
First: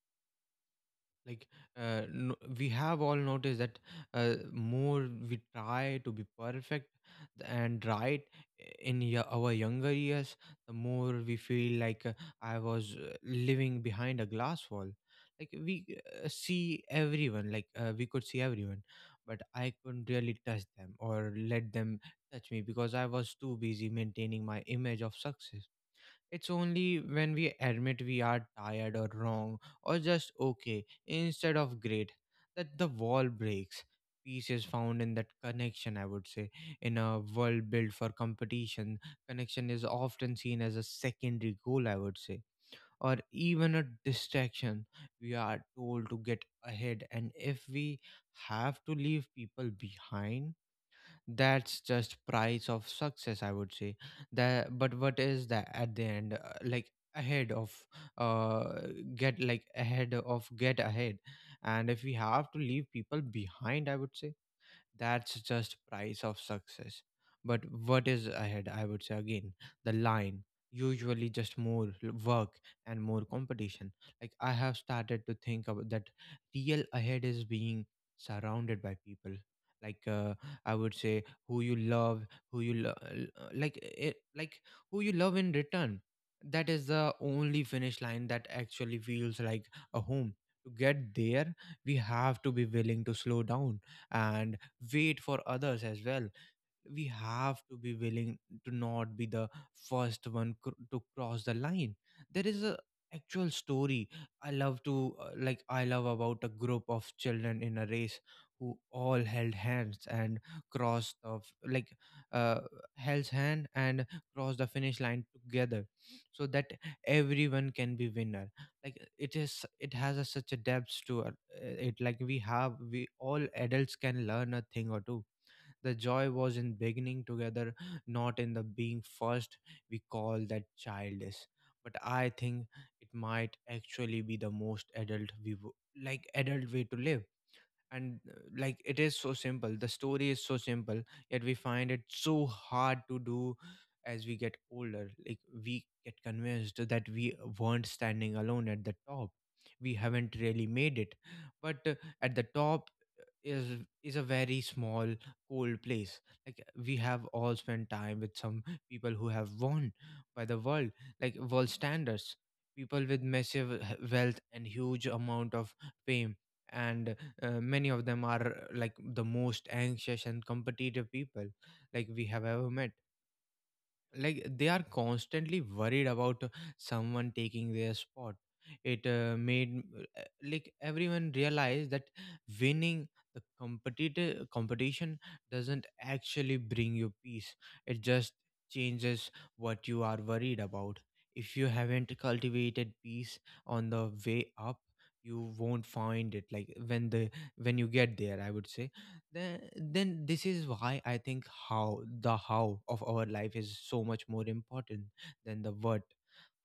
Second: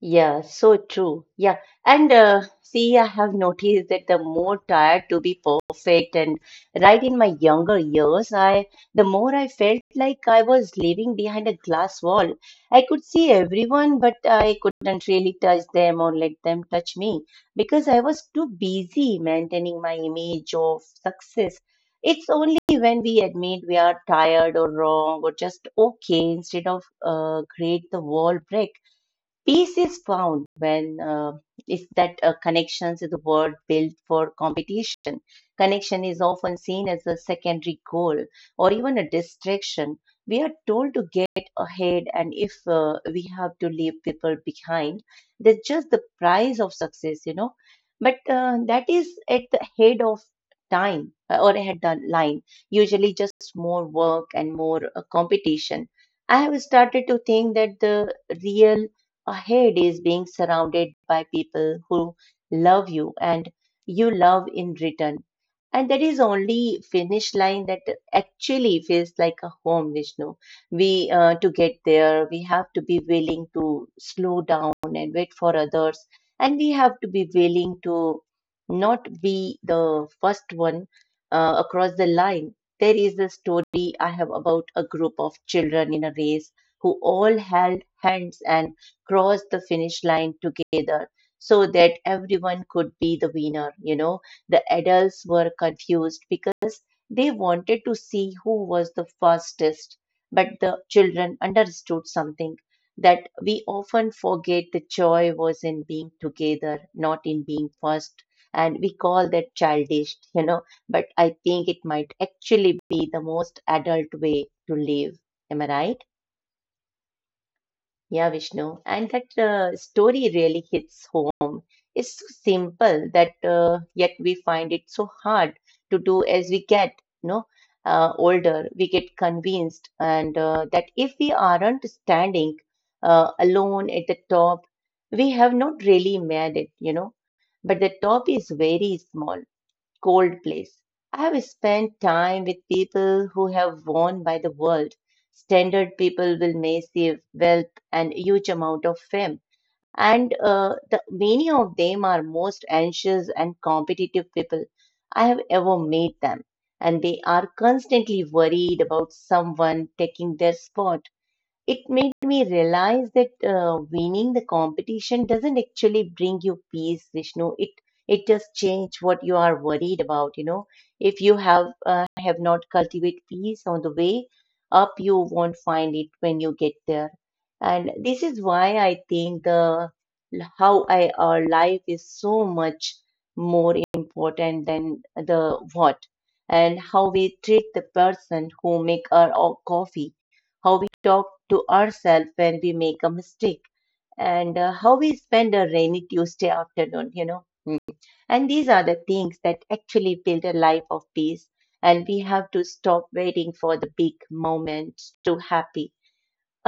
Speaker 2: Yeah, so true.
Speaker 1: Like
Speaker 2: Yeah.
Speaker 1: uh,
Speaker 2: And
Speaker 1: no,
Speaker 2: uh,
Speaker 1: we
Speaker 2: see,
Speaker 1: have
Speaker 2: I
Speaker 1: all
Speaker 2: have
Speaker 1: noticed that
Speaker 2: noticed that the
Speaker 1: uh,
Speaker 2: more tired
Speaker 1: more
Speaker 2: to be
Speaker 1: we try to
Speaker 2: perfect
Speaker 1: be
Speaker 2: and
Speaker 1: perfect
Speaker 2: right in my younger
Speaker 1: and right
Speaker 2: years, I
Speaker 1: in
Speaker 2: the
Speaker 1: y-
Speaker 2: more I
Speaker 1: our
Speaker 2: felt
Speaker 1: younger
Speaker 2: like
Speaker 1: years,
Speaker 2: I
Speaker 1: the
Speaker 2: was
Speaker 1: more
Speaker 2: living
Speaker 1: we
Speaker 2: behind a
Speaker 1: feel
Speaker 2: glass
Speaker 1: like uh,
Speaker 2: wall.
Speaker 1: I
Speaker 2: I
Speaker 1: was
Speaker 2: could
Speaker 1: uh,
Speaker 2: see
Speaker 1: living
Speaker 2: everyone, but
Speaker 1: behind a
Speaker 2: I
Speaker 1: glass wall.
Speaker 2: couldn't really
Speaker 1: like
Speaker 2: touch
Speaker 1: we
Speaker 2: them or
Speaker 1: uh,
Speaker 2: let them
Speaker 1: see
Speaker 2: touch me
Speaker 1: everyone like
Speaker 2: because
Speaker 1: uh,
Speaker 2: I
Speaker 1: we could
Speaker 2: was
Speaker 1: see
Speaker 2: too
Speaker 1: everyone,
Speaker 2: busy
Speaker 1: but I
Speaker 2: maintaining my
Speaker 1: couldn't really
Speaker 2: image
Speaker 1: touch
Speaker 2: of
Speaker 1: them or
Speaker 2: success.
Speaker 1: let them
Speaker 2: It's
Speaker 1: touch
Speaker 2: only
Speaker 1: me because
Speaker 2: when
Speaker 1: I
Speaker 2: we
Speaker 1: was too
Speaker 2: admit we
Speaker 1: busy
Speaker 2: are
Speaker 1: maintaining
Speaker 2: tired
Speaker 1: my
Speaker 2: or
Speaker 1: image of
Speaker 2: wrong or just
Speaker 1: success.
Speaker 2: okay
Speaker 1: It's
Speaker 2: instead of
Speaker 1: only when
Speaker 2: uh,
Speaker 1: we
Speaker 2: create the
Speaker 1: admit we
Speaker 2: wall
Speaker 1: are
Speaker 2: break.
Speaker 1: tired or wrong
Speaker 2: Peace is
Speaker 1: or just
Speaker 2: found
Speaker 1: okay
Speaker 2: when uh,
Speaker 1: instead of
Speaker 2: is
Speaker 1: great
Speaker 2: that uh,
Speaker 1: that the
Speaker 2: connections is a
Speaker 1: wall
Speaker 2: word
Speaker 1: breaks.
Speaker 2: built for
Speaker 1: Peace is found in
Speaker 2: competition.
Speaker 1: that connection,
Speaker 2: Connection
Speaker 1: I
Speaker 2: is
Speaker 1: would say.
Speaker 2: often seen
Speaker 1: In
Speaker 2: as a
Speaker 1: a world
Speaker 2: secondary
Speaker 1: built for
Speaker 2: goal or even
Speaker 1: competition,
Speaker 2: a
Speaker 1: connection is
Speaker 2: distraction.
Speaker 1: often
Speaker 2: We are
Speaker 1: seen as a
Speaker 2: told to get
Speaker 1: secondary goal, I
Speaker 2: ahead,
Speaker 1: would
Speaker 2: and
Speaker 1: say,
Speaker 2: if uh,
Speaker 1: or
Speaker 2: we have to
Speaker 1: even a
Speaker 2: leave people
Speaker 1: distraction.
Speaker 2: behind,
Speaker 1: We are
Speaker 2: that's just the
Speaker 1: told to get
Speaker 2: price of
Speaker 1: ahead,
Speaker 2: success,
Speaker 1: and
Speaker 2: you know.
Speaker 1: if we
Speaker 2: But uh,
Speaker 1: have
Speaker 2: that
Speaker 1: to
Speaker 2: is
Speaker 1: leave
Speaker 2: at the
Speaker 1: people
Speaker 2: head of
Speaker 1: behind,
Speaker 2: time uh, or ahead
Speaker 1: that's
Speaker 2: the
Speaker 1: just
Speaker 2: line.
Speaker 1: price of
Speaker 2: Usually,
Speaker 1: success,
Speaker 2: just
Speaker 1: I would
Speaker 2: more
Speaker 1: say.
Speaker 2: work and
Speaker 1: That
Speaker 2: more
Speaker 1: but
Speaker 2: uh,
Speaker 1: what is that
Speaker 2: competition.
Speaker 1: at the end,
Speaker 2: I
Speaker 1: uh,
Speaker 2: have
Speaker 1: like
Speaker 2: started to
Speaker 1: ahead
Speaker 2: think
Speaker 1: of
Speaker 2: that the
Speaker 1: uh
Speaker 2: real
Speaker 1: get like
Speaker 2: ahead is
Speaker 1: ahead
Speaker 2: being
Speaker 1: of get
Speaker 2: surrounded
Speaker 1: ahead,
Speaker 2: by people
Speaker 1: and if we
Speaker 2: who
Speaker 1: have to leave
Speaker 2: love you
Speaker 1: people
Speaker 2: and
Speaker 1: behind, I
Speaker 2: you
Speaker 1: would say,
Speaker 2: love in return.
Speaker 1: that's just
Speaker 2: And that is
Speaker 1: price of
Speaker 2: only
Speaker 1: success.
Speaker 2: finish
Speaker 1: But
Speaker 2: line that
Speaker 1: what is ahead,
Speaker 2: actually
Speaker 1: I would
Speaker 2: feels
Speaker 1: say
Speaker 2: like a
Speaker 1: again,
Speaker 2: home,
Speaker 1: the
Speaker 2: Vishnu.
Speaker 1: line,
Speaker 2: We
Speaker 1: usually
Speaker 2: uh, To
Speaker 1: just
Speaker 2: get
Speaker 1: more l-
Speaker 2: there, we
Speaker 1: work
Speaker 2: have to be
Speaker 1: and more
Speaker 2: willing to
Speaker 1: competition. Like
Speaker 2: slow
Speaker 1: I
Speaker 2: down
Speaker 1: have
Speaker 2: and
Speaker 1: started
Speaker 2: wait
Speaker 1: to
Speaker 2: for
Speaker 1: think about that
Speaker 2: others, and we
Speaker 1: real
Speaker 2: have to
Speaker 1: ahead
Speaker 2: be
Speaker 1: is
Speaker 2: willing
Speaker 1: being
Speaker 2: to
Speaker 1: surrounded by
Speaker 2: not
Speaker 1: people,
Speaker 2: be
Speaker 1: like
Speaker 2: the
Speaker 1: uh,
Speaker 2: first
Speaker 1: I
Speaker 2: one
Speaker 1: would say
Speaker 2: uh,
Speaker 1: who you
Speaker 2: across the
Speaker 1: love,
Speaker 2: line.
Speaker 1: who you
Speaker 2: There
Speaker 1: lo-
Speaker 2: is
Speaker 1: l-
Speaker 2: a
Speaker 1: uh, like
Speaker 2: story I
Speaker 1: it,
Speaker 2: have
Speaker 1: like
Speaker 2: about a
Speaker 1: who you
Speaker 2: group of
Speaker 1: love in
Speaker 2: children
Speaker 1: return.
Speaker 2: in a race
Speaker 1: That is
Speaker 2: who
Speaker 1: the
Speaker 2: all
Speaker 1: only
Speaker 2: held
Speaker 1: finish line
Speaker 2: hands
Speaker 1: that
Speaker 2: and
Speaker 1: actually feels
Speaker 2: cross the
Speaker 1: like a
Speaker 2: finish
Speaker 1: home.
Speaker 2: line
Speaker 1: To
Speaker 2: together
Speaker 1: get there,
Speaker 2: so
Speaker 1: we
Speaker 2: that
Speaker 1: have to
Speaker 2: everyone
Speaker 1: be
Speaker 2: could
Speaker 1: willing to
Speaker 2: be the
Speaker 1: slow
Speaker 2: winner
Speaker 1: down
Speaker 2: you know
Speaker 1: and
Speaker 2: The
Speaker 1: wait
Speaker 2: adults
Speaker 1: for
Speaker 2: were
Speaker 1: others as
Speaker 2: confused
Speaker 1: well.
Speaker 2: because
Speaker 1: We
Speaker 2: they
Speaker 1: have to
Speaker 2: wanted to
Speaker 1: be
Speaker 2: see
Speaker 1: willing
Speaker 2: who
Speaker 1: to
Speaker 2: was the
Speaker 1: not be the
Speaker 2: fastest,
Speaker 1: first
Speaker 2: but
Speaker 1: one
Speaker 2: the
Speaker 1: cr- to
Speaker 2: children
Speaker 1: cross the line.
Speaker 2: understood
Speaker 1: There
Speaker 2: something
Speaker 1: is a
Speaker 2: that
Speaker 1: actual
Speaker 2: we
Speaker 1: story
Speaker 2: often
Speaker 1: I
Speaker 2: forget: the
Speaker 1: love to, uh,
Speaker 2: joy was
Speaker 1: like
Speaker 2: in
Speaker 1: I love
Speaker 2: being
Speaker 1: about a group
Speaker 2: together,
Speaker 1: of
Speaker 2: not in
Speaker 1: children
Speaker 2: being
Speaker 1: in a
Speaker 2: first.
Speaker 1: race
Speaker 2: And
Speaker 1: who
Speaker 2: we
Speaker 1: all
Speaker 2: call that
Speaker 1: held hands
Speaker 2: childish
Speaker 1: and
Speaker 2: you know but
Speaker 1: crossed
Speaker 2: I
Speaker 1: of
Speaker 2: think it
Speaker 1: like
Speaker 2: might
Speaker 1: uh,
Speaker 2: actually be the
Speaker 1: held
Speaker 2: most
Speaker 1: hand and
Speaker 2: adult way
Speaker 1: crossed the
Speaker 2: to
Speaker 1: finish
Speaker 2: live.
Speaker 1: line
Speaker 2: Am I
Speaker 1: together,
Speaker 2: right?
Speaker 1: so that everyone can be
Speaker 2: Yeah,
Speaker 1: winner.
Speaker 2: Vishnu.
Speaker 1: Like
Speaker 2: And that
Speaker 1: it is,
Speaker 2: uh,
Speaker 1: it has a,
Speaker 2: story
Speaker 1: such a
Speaker 2: really
Speaker 1: depth
Speaker 2: hits
Speaker 1: to it.
Speaker 2: home.
Speaker 1: It
Speaker 2: It's
Speaker 1: like
Speaker 2: so
Speaker 1: we have
Speaker 2: simple
Speaker 1: we
Speaker 2: that
Speaker 1: all
Speaker 2: uh,
Speaker 1: adults
Speaker 2: yet
Speaker 1: can
Speaker 2: we
Speaker 1: learn a
Speaker 2: find it
Speaker 1: thing or
Speaker 2: so
Speaker 1: two.
Speaker 2: hard
Speaker 1: The
Speaker 2: to do,
Speaker 1: joy
Speaker 2: as
Speaker 1: was
Speaker 2: we
Speaker 1: in
Speaker 2: get,
Speaker 1: beginning
Speaker 2: you know,
Speaker 1: together,
Speaker 2: uh,
Speaker 1: not in the
Speaker 2: older. We
Speaker 1: being
Speaker 2: get
Speaker 1: first.
Speaker 2: convinced,
Speaker 1: We
Speaker 2: and
Speaker 1: call that
Speaker 2: uh, that if we
Speaker 1: childish.
Speaker 2: aren't
Speaker 1: But I
Speaker 2: standing
Speaker 1: think it
Speaker 2: uh,
Speaker 1: might
Speaker 2: alone at the
Speaker 1: actually be the
Speaker 2: top,
Speaker 1: most
Speaker 2: we
Speaker 1: adult
Speaker 2: have
Speaker 1: we wo-
Speaker 2: not really
Speaker 1: like
Speaker 2: made it,
Speaker 1: adult way
Speaker 2: you
Speaker 1: to
Speaker 2: know.
Speaker 1: live.
Speaker 2: But the
Speaker 1: And
Speaker 2: top
Speaker 1: uh,
Speaker 2: is
Speaker 1: Like
Speaker 2: very
Speaker 1: it is so
Speaker 2: small
Speaker 1: simple. The story
Speaker 2: cold
Speaker 1: is so
Speaker 2: place.
Speaker 1: simple,
Speaker 2: I have
Speaker 1: yet we find
Speaker 2: spent
Speaker 1: it
Speaker 2: time
Speaker 1: so
Speaker 2: with
Speaker 1: hard to
Speaker 2: people who
Speaker 1: do
Speaker 2: have won
Speaker 1: as we
Speaker 2: by the
Speaker 1: get
Speaker 2: world.
Speaker 1: older. Like we
Speaker 2: Standard
Speaker 1: get
Speaker 2: people with
Speaker 1: convinced that
Speaker 2: massive
Speaker 1: we
Speaker 2: wealth
Speaker 1: weren't
Speaker 2: and
Speaker 1: standing
Speaker 2: huge
Speaker 1: alone
Speaker 2: amount
Speaker 1: at the
Speaker 2: of
Speaker 1: top.
Speaker 2: fame.
Speaker 1: We
Speaker 2: And
Speaker 1: haven't really
Speaker 2: uh,
Speaker 1: made
Speaker 2: the,
Speaker 1: it.
Speaker 2: many of
Speaker 1: But uh,
Speaker 2: them are
Speaker 1: At the
Speaker 2: most
Speaker 1: top
Speaker 2: anxious and
Speaker 1: is is a
Speaker 2: competitive
Speaker 1: very
Speaker 2: people
Speaker 1: small
Speaker 2: I have ever
Speaker 1: cold
Speaker 2: met
Speaker 1: place.
Speaker 2: them.
Speaker 1: Like we
Speaker 2: And they
Speaker 1: have
Speaker 2: are
Speaker 1: all spent time
Speaker 2: constantly
Speaker 1: with some
Speaker 2: worried about
Speaker 1: people who have
Speaker 2: someone
Speaker 1: won
Speaker 2: taking
Speaker 1: by
Speaker 2: their
Speaker 1: the world,
Speaker 2: spot.
Speaker 1: like world
Speaker 2: It made
Speaker 1: standards,
Speaker 2: me
Speaker 1: people
Speaker 2: realize
Speaker 1: with
Speaker 2: that
Speaker 1: massive
Speaker 2: uh,
Speaker 1: h-
Speaker 2: winning
Speaker 1: wealth
Speaker 2: the
Speaker 1: and huge
Speaker 2: competition doesn't
Speaker 1: amount of
Speaker 2: actually
Speaker 1: fame,
Speaker 2: bring you peace,
Speaker 1: and
Speaker 2: Vishnu.
Speaker 1: uh,
Speaker 2: It
Speaker 1: many of
Speaker 2: it
Speaker 1: them are
Speaker 2: just
Speaker 1: uh, like
Speaker 2: change what
Speaker 1: the
Speaker 2: you are
Speaker 1: most
Speaker 2: worried
Speaker 1: anxious
Speaker 2: about. You
Speaker 1: and
Speaker 2: know,
Speaker 1: competitive
Speaker 2: If you
Speaker 1: people
Speaker 2: have uh,
Speaker 1: like we
Speaker 2: have
Speaker 1: have
Speaker 2: not
Speaker 1: ever met.
Speaker 2: cultivate peace on the way
Speaker 1: Like they are
Speaker 2: up, you won't
Speaker 1: constantly
Speaker 2: find it
Speaker 1: worried
Speaker 2: when
Speaker 1: about uh,
Speaker 2: you get there.
Speaker 1: someone taking
Speaker 2: And
Speaker 1: their
Speaker 2: this
Speaker 1: spot.
Speaker 2: is why I
Speaker 1: it uh,
Speaker 2: think
Speaker 1: made
Speaker 2: the
Speaker 1: uh, like
Speaker 2: how I
Speaker 1: everyone
Speaker 2: our life
Speaker 1: realize
Speaker 2: is
Speaker 1: that
Speaker 2: so much
Speaker 1: winning the
Speaker 2: more
Speaker 1: competitive
Speaker 2: important than
Speaker 1: competition
Speaker 2: the
Speaker 1: doesn't
Speaker 2: what
Speaker 1: actually
Speaker 2: and
Speaker 1: bring
Speaker 2: how
Speaker 1: you
Speaker 2: we
Speaker 1: peace.
Speaker 2: treat the
Speaker 1: It just
Speaker 2: person who make our
Speaker 1: changes
Speaker 2: o-
Speaker 1: what you
Speaker 2: coffee,
Speaker 1: are worried
Speaker 2: how we
Speaker 1: about.
Speaker 2: talk
Speaker 1: If
Speaker 2: to
Speaker 1: you haven't
Speaker 2: ourselves when we
Speaker 1: cultivated
Speaker 2: make a
Speaker 1: peace
Speaker 2: mistake,
Speaker 1: on the way
Speaker 2: and uh,
Speaker 1: up,
Speaker 2: how we spend
Speaker 1: you
Speaker 2: a
Speaker 1: won't
Speaker 2: rainy
Speaker 1: find it,
Speaker 2: Tuesday
Speaker 1: like
Speaker 2: afternoon,
Speaker 1: when
Speaker 2: you
Speaker 1: the
Speaker 2: know. Mm.
Speaker 1: when you get there,
Speaker 2: And
Speaker 1: I
Speaker 2: these
Speaker 1: would
Speaker 2: are
Speaker 1: say.
Speaker 2: the things that
Speaker 1: then
Speaker 2: actually
Speaker 1: then
Speaker 2: build
Speaker 1: this
Speaker 2: a
Speaker 1: is
Speaker 2: life of
Speaker 1: why I
Speaker 2: peace.
Speaker 1: think how,
Speaker 2: And we
Speaker 1: the
Speaker 2: have to
Speaker 1: how of
Speaker 2: stop
Speaker 1: our
Speaker 2: waiting
Speaker 1: life,
Speaker 2: for
Speaker 1: is
Speaker 2: the
Speaker 1: so
Speaker 2: big
Speaker 1: much more important
Speaker 2: moments to
Speaker 1: than the
Speaker 2: happy
Speaker 1: what.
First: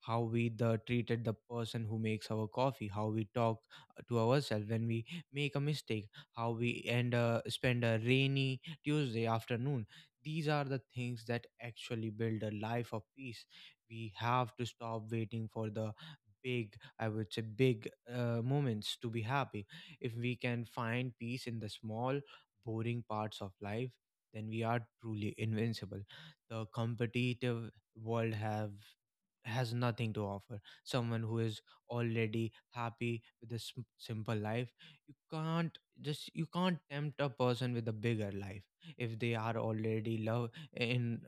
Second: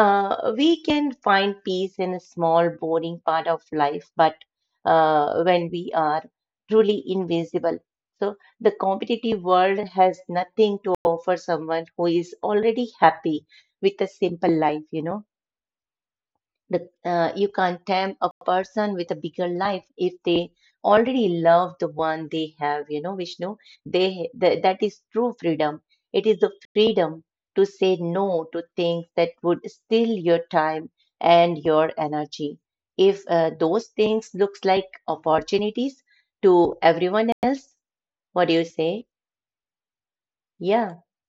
Speaker 1: How we the
Speaker 2: we can
Speaker 1: treated the
Speaker 2: find
Speaker 1: person
Speaker 2: peace
Speaker 1: who
Speaker 2: in a
Speaker 1: makes our
Speaker 2: small,
Speaker 1: coffee, how
Speaker 2: boring
Speaker 1: we
Speaker 2: part
Speaker 1: talk
Speaker 2: of
Speaker 1: uh,
Speaker 2: life,
Speaker 1: to
Speaker 2: but
Speaker 1: ourselves when we
Speaker 2: uh,
Speaker 1: make a
Speaker 2: when we
Speaker 1: mistake,
Speaker 2: are
Speaker 1: how we
Speaker 2: truly
Speaker 1: end uh,
Speaker 2: invisible.
Speaker 1: spend a
Speaker 2: So,
Speaker 1: rainy
Speaker 2: the
Speaker 1: Tuesday
Speaker 2: competitive world
Speaker 1: afternoon.
Speaker 2: has
Speaker 1: These are the
Speaker 2: nothing to
Speaker 1: things
Speaker 2: offer
Speaker 1: that
Speaker 2: someone who
Speaker 1: actually
Speaker 2: is
Speaker 1: build a
Speaker 2: already
Speaker 1: life of peace.
Speaker 2: happy with a
Speaker 1: We
Speaker 2: simple
Speaker 1: have to
Speaker 2: life,
Speaker 1: stop
Speaker 2: you know.
Speaker 1: waiting for the big
Speaker 2: The,
Speaker 1: I would
Speaker 2: uh,
Speaker 1: say
Speaker 2: you can't
Speaker 1: big
Speaker 2: tempt a
Speaker 1: uh,
Speaker 2: person
Speaker 1: moments to
Speaker 2: with a
Speaker 1: be
Speaker 2: bigger
Speaker 1: happy.
Speaker 2: life
Speaker 1: If
Speaker 2: if
Speaker 1: we
Speaker 2: they
Speaker 1: can find
Speaker 2: already
Speaker 1: peace in the
Speaker 2: love the
Speaker 1: small
Speaker 2: one they have, you
Speaker 1: boring
Speaker 2: know,
Speaker 1: parts of
Speaker 2: Vishnu.
Speaker 1: life,
Speaker 2: They,
Speaker 1: then
Speaker 2: th-
Speaker 1: we are
Speaker 2: that is
Speaker 1: truly
Speaker 2: true freedom.
Speaker 1: invincible.
Speaker 2: It is the
Speaker 1: The
Speaker 2: freedom to
Speaker 1: competitive
Speaker 2: say
Speaker 1: world
Speaker 2: no to
Speaker 1: have
Speaker 2: things that would
Speaker 1: has
Speaker 2: steal
Speaker 1: nothing to
Speaker 2: your
Speaker 1: offer.
Speaker 2: time
Speaker 1: Someone who
Speaker 2: and
Speaker 1: is
Speaker 2: your
Speaker 1: already
Speaker 2: energy. If
Speaker 1: happy
Speaker 2: uh,
Speaker 1: with a sim-
Speaker 2: those things
Speaker 1: simple
Speaker 2: looks
Speaker 1: life,
Speaker 2: like
Speaker 1: you can't
Speaker 2: opportunities
Speaker 1: just you
Speaker 2: to
Speaker 1: can't tempt a
Speaker 2: everyone
Speaker 1: person
Speaker 2: else,
Speaker 1: with a bigger
Speaker 2: what do
Speaker 1: life
Speaker 2: you say?
Speaker 1: if they are already love
Speaker 2: Yeah.
Speaker 1: in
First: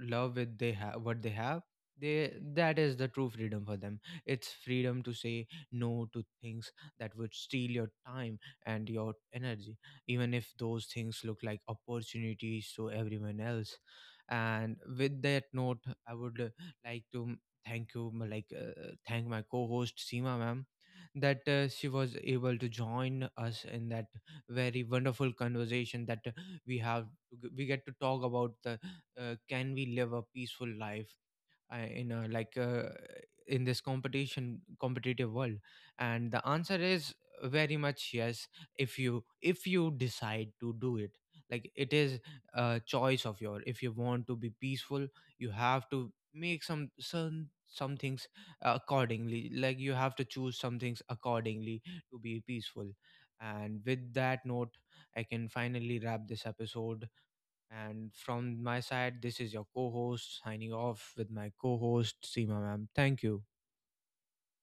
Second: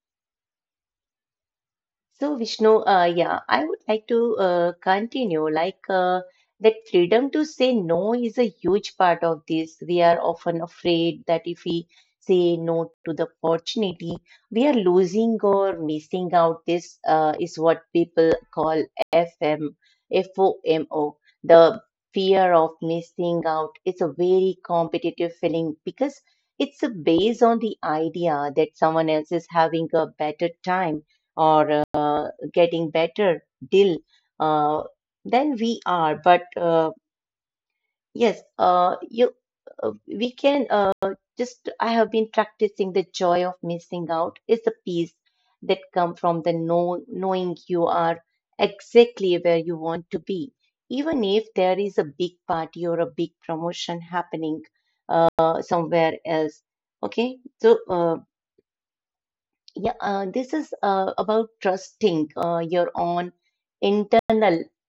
Speaker 1: love with they have what they have. They
Speaker 2: So,
Speaker 1: that
Speaker 2: Vishnu,
Speaker 1: is
Speaker 2: uh,
Speaker 1: the true
Speaker 2: yeah,
Speaker 1: freedom
Speaker 2: I
Speaker 1: for
Speaker 2: would
Speaker 1: them.
Speaker 2: like to
Speaker 1: It's
Speaker 2: uh,
Speaker 1: freedom to say
Speaker 2: continue. Like
Speaker 1: no
Speaker 2: uh,
Speaker 1: to things
Speaker 2: that
Speaker 1: that would
Speaker 2: freedom to
Speaker 1: steal
Speaker 2: say
Speaker 1: your
Speaker 2: no
Speaker 1: time
Speaker 2: is a
Speaker 1: and
Speaker 2: huge
Speaker 1: your
Speaker 2: part of this.
Speaker 1: energy,
Speaker 2: We are
Speaker 1: even if
Speaker 2: often
Speaker 1: those things
Speaker 2: afraid
Speaker 1: look
Speaker 2: that
Speaker 1: like
Speaker 2: if we say
Speaker 1: opportunities to
Speaker 2: no to the
Speaker 1: everyone else.
Speaker 2: opportunity, we are
Speaker 1: And with
Speaker 2: losing
Speaker 1: that note,
Speaker 2: or
Speaker 1: I
Speaker 2: missing
Speaker 1: would uh,
Speaker 2: out. This
Speaker 1: like
Speaker 2: uh,
Speaker 1: to
Speaker 2: is what
Speaker 1: thank you, m-
Speaker 2: people
Speaker 1: like
Speaker 2: call
Speaker 1: uh, thank
Speaker 2: F
Speaker 1: my
Speaker 2: M
Speaker 1: co-host
Speaker 2: F
Speaker 1: Seema
Speaker 2: O
Speaker 1: ma'am,
Speaker 2: M O,
Speaker 1: that uh,
Speaker 2: The
Speaker 1: she was
Speaker 2: fear
Speaker 1: able to
Speaker 2: of
Speaker 1: join
Speaker 2: missing
Speaker 1: us
Speaker 2: out
Speaker 1: in
Speaker 2: is
Speaker 1: that
Speaker 2: a very
Speaker 1: very wonderful
Speaker 2: competitive feeling
Speaker 1: conversation that
Speaker 2: because
Speaker 1: uh, we
Speaker 2: it's uh,
Speaker 1: have.
Speaker 2: based on
Speaker 1: We
Speaker 2: the
Speaker 1: get to talk
Speaker 2: idea
Speaker 1: about
Speaker 2: that
Speaker 1: the
Speaker 2: someone else
Speaker 1: uh,
Speaker 2: is
Speaker 1: can we
Speaker 2: having a
Speaker 1: live a
Speaker 2: better
Speaker 1: peaceful
Speaker 2: time
Speaker 1: life uh,
Speaker 2: or
Speaker 1: in a,
Speaker 2: uh,
Speaker 1: like uh,
Speaker 2: getting better
Speaker 1: in this
Speaker 2: deal
Speaker 1: competition
Speaker 2: uh,
Speaker 1: competitive world,
Speaker 2: than we are.
Speaker 1: and
Speaker 2: But
Speaker 1: the answer
Speaker 2: uh,
Speaker 1: is very much
Speaker 2: yes,
Speaker 1: yes,
Speaker 2: uh,
Speaker 1: if you
Speaker 2: you
Speaker 1: if you
Speaker 2: uh, we
Speaker 1: decide
Speaker 2: can
Speaker 1: to
Speaker 2: uh,
Speaker 1: do it.
Speaker 2: just.
Speaker 1: Like it
Speaker 2: I have
Speaker 1: is
Speaker 2: been
Speaker 1: a
Speaker 2: practicing the
Speaker 1: choice of
Speaker 2: joy of
Speaker 1: your. If you
Speaker 2: missing
Speaker 1: want to
Speaker 2: out.
Speaker 1: be
Speaker 2: Is the
Speaker 1: peaceful,
Speaker 2: peace
Speaker 1: you
Speaker 2: that
Speaker 1: have to
Speaker 2: come from the
Speaker 1: make some
Speaker 2: know,
Speaker 1: some
Speaker 2: knowing you
Speaker 1: some
Speaker 2: are
Speaker 1: things
Speaker 2: exactly
Speaker 1: accordingly.
Speaker 2: where you
Speaker 1: Like you
Speaker 2: want
Speaker 1: have
Speaker 2: to
Speaker 1: to
Speaker 2: be,
Speaker 1: choose some things
Speaker 2: even if there
Speaker 1: accordingly
Speaker 2: is a
Speaker 1: to
Speaker 2: big
Speaker 1: be
Speaker 2: party
Speaker 1: peaceful.
Speaker 2: or a big
Speaker 1: And
Speaker 2: promotion
Speaker 1: with that
Speaker 2: happening
Speaker 1: note, I can
Speaker 2: uh,
Speaker 1: finally
Speaker 2: somewhere
Speaker 1: wrap this
Speaker 2: else.
Speaker 1: episode,
Speaker 2: Okay, so.
Speaker 1: and
Speaker 2: Uh,
Speaker 1: from my side, this is your co
Speaker 2: yeah, uh,
Speaker 1: host
Speaker 2: this
Speaker 1: signing
Speaker 2: is
Speaker 1: off
Speaker 2: uh,
Speaker 1: with
Speaker 2: about
Speaker 1: my co host,
Speaker 2: trusting uh,
Speaker 1: Seema ma'am.
Speaker 2: your
Speaker 1: Thank
Speaker 2: own
Speaker 1: you.
Speaker 2: internal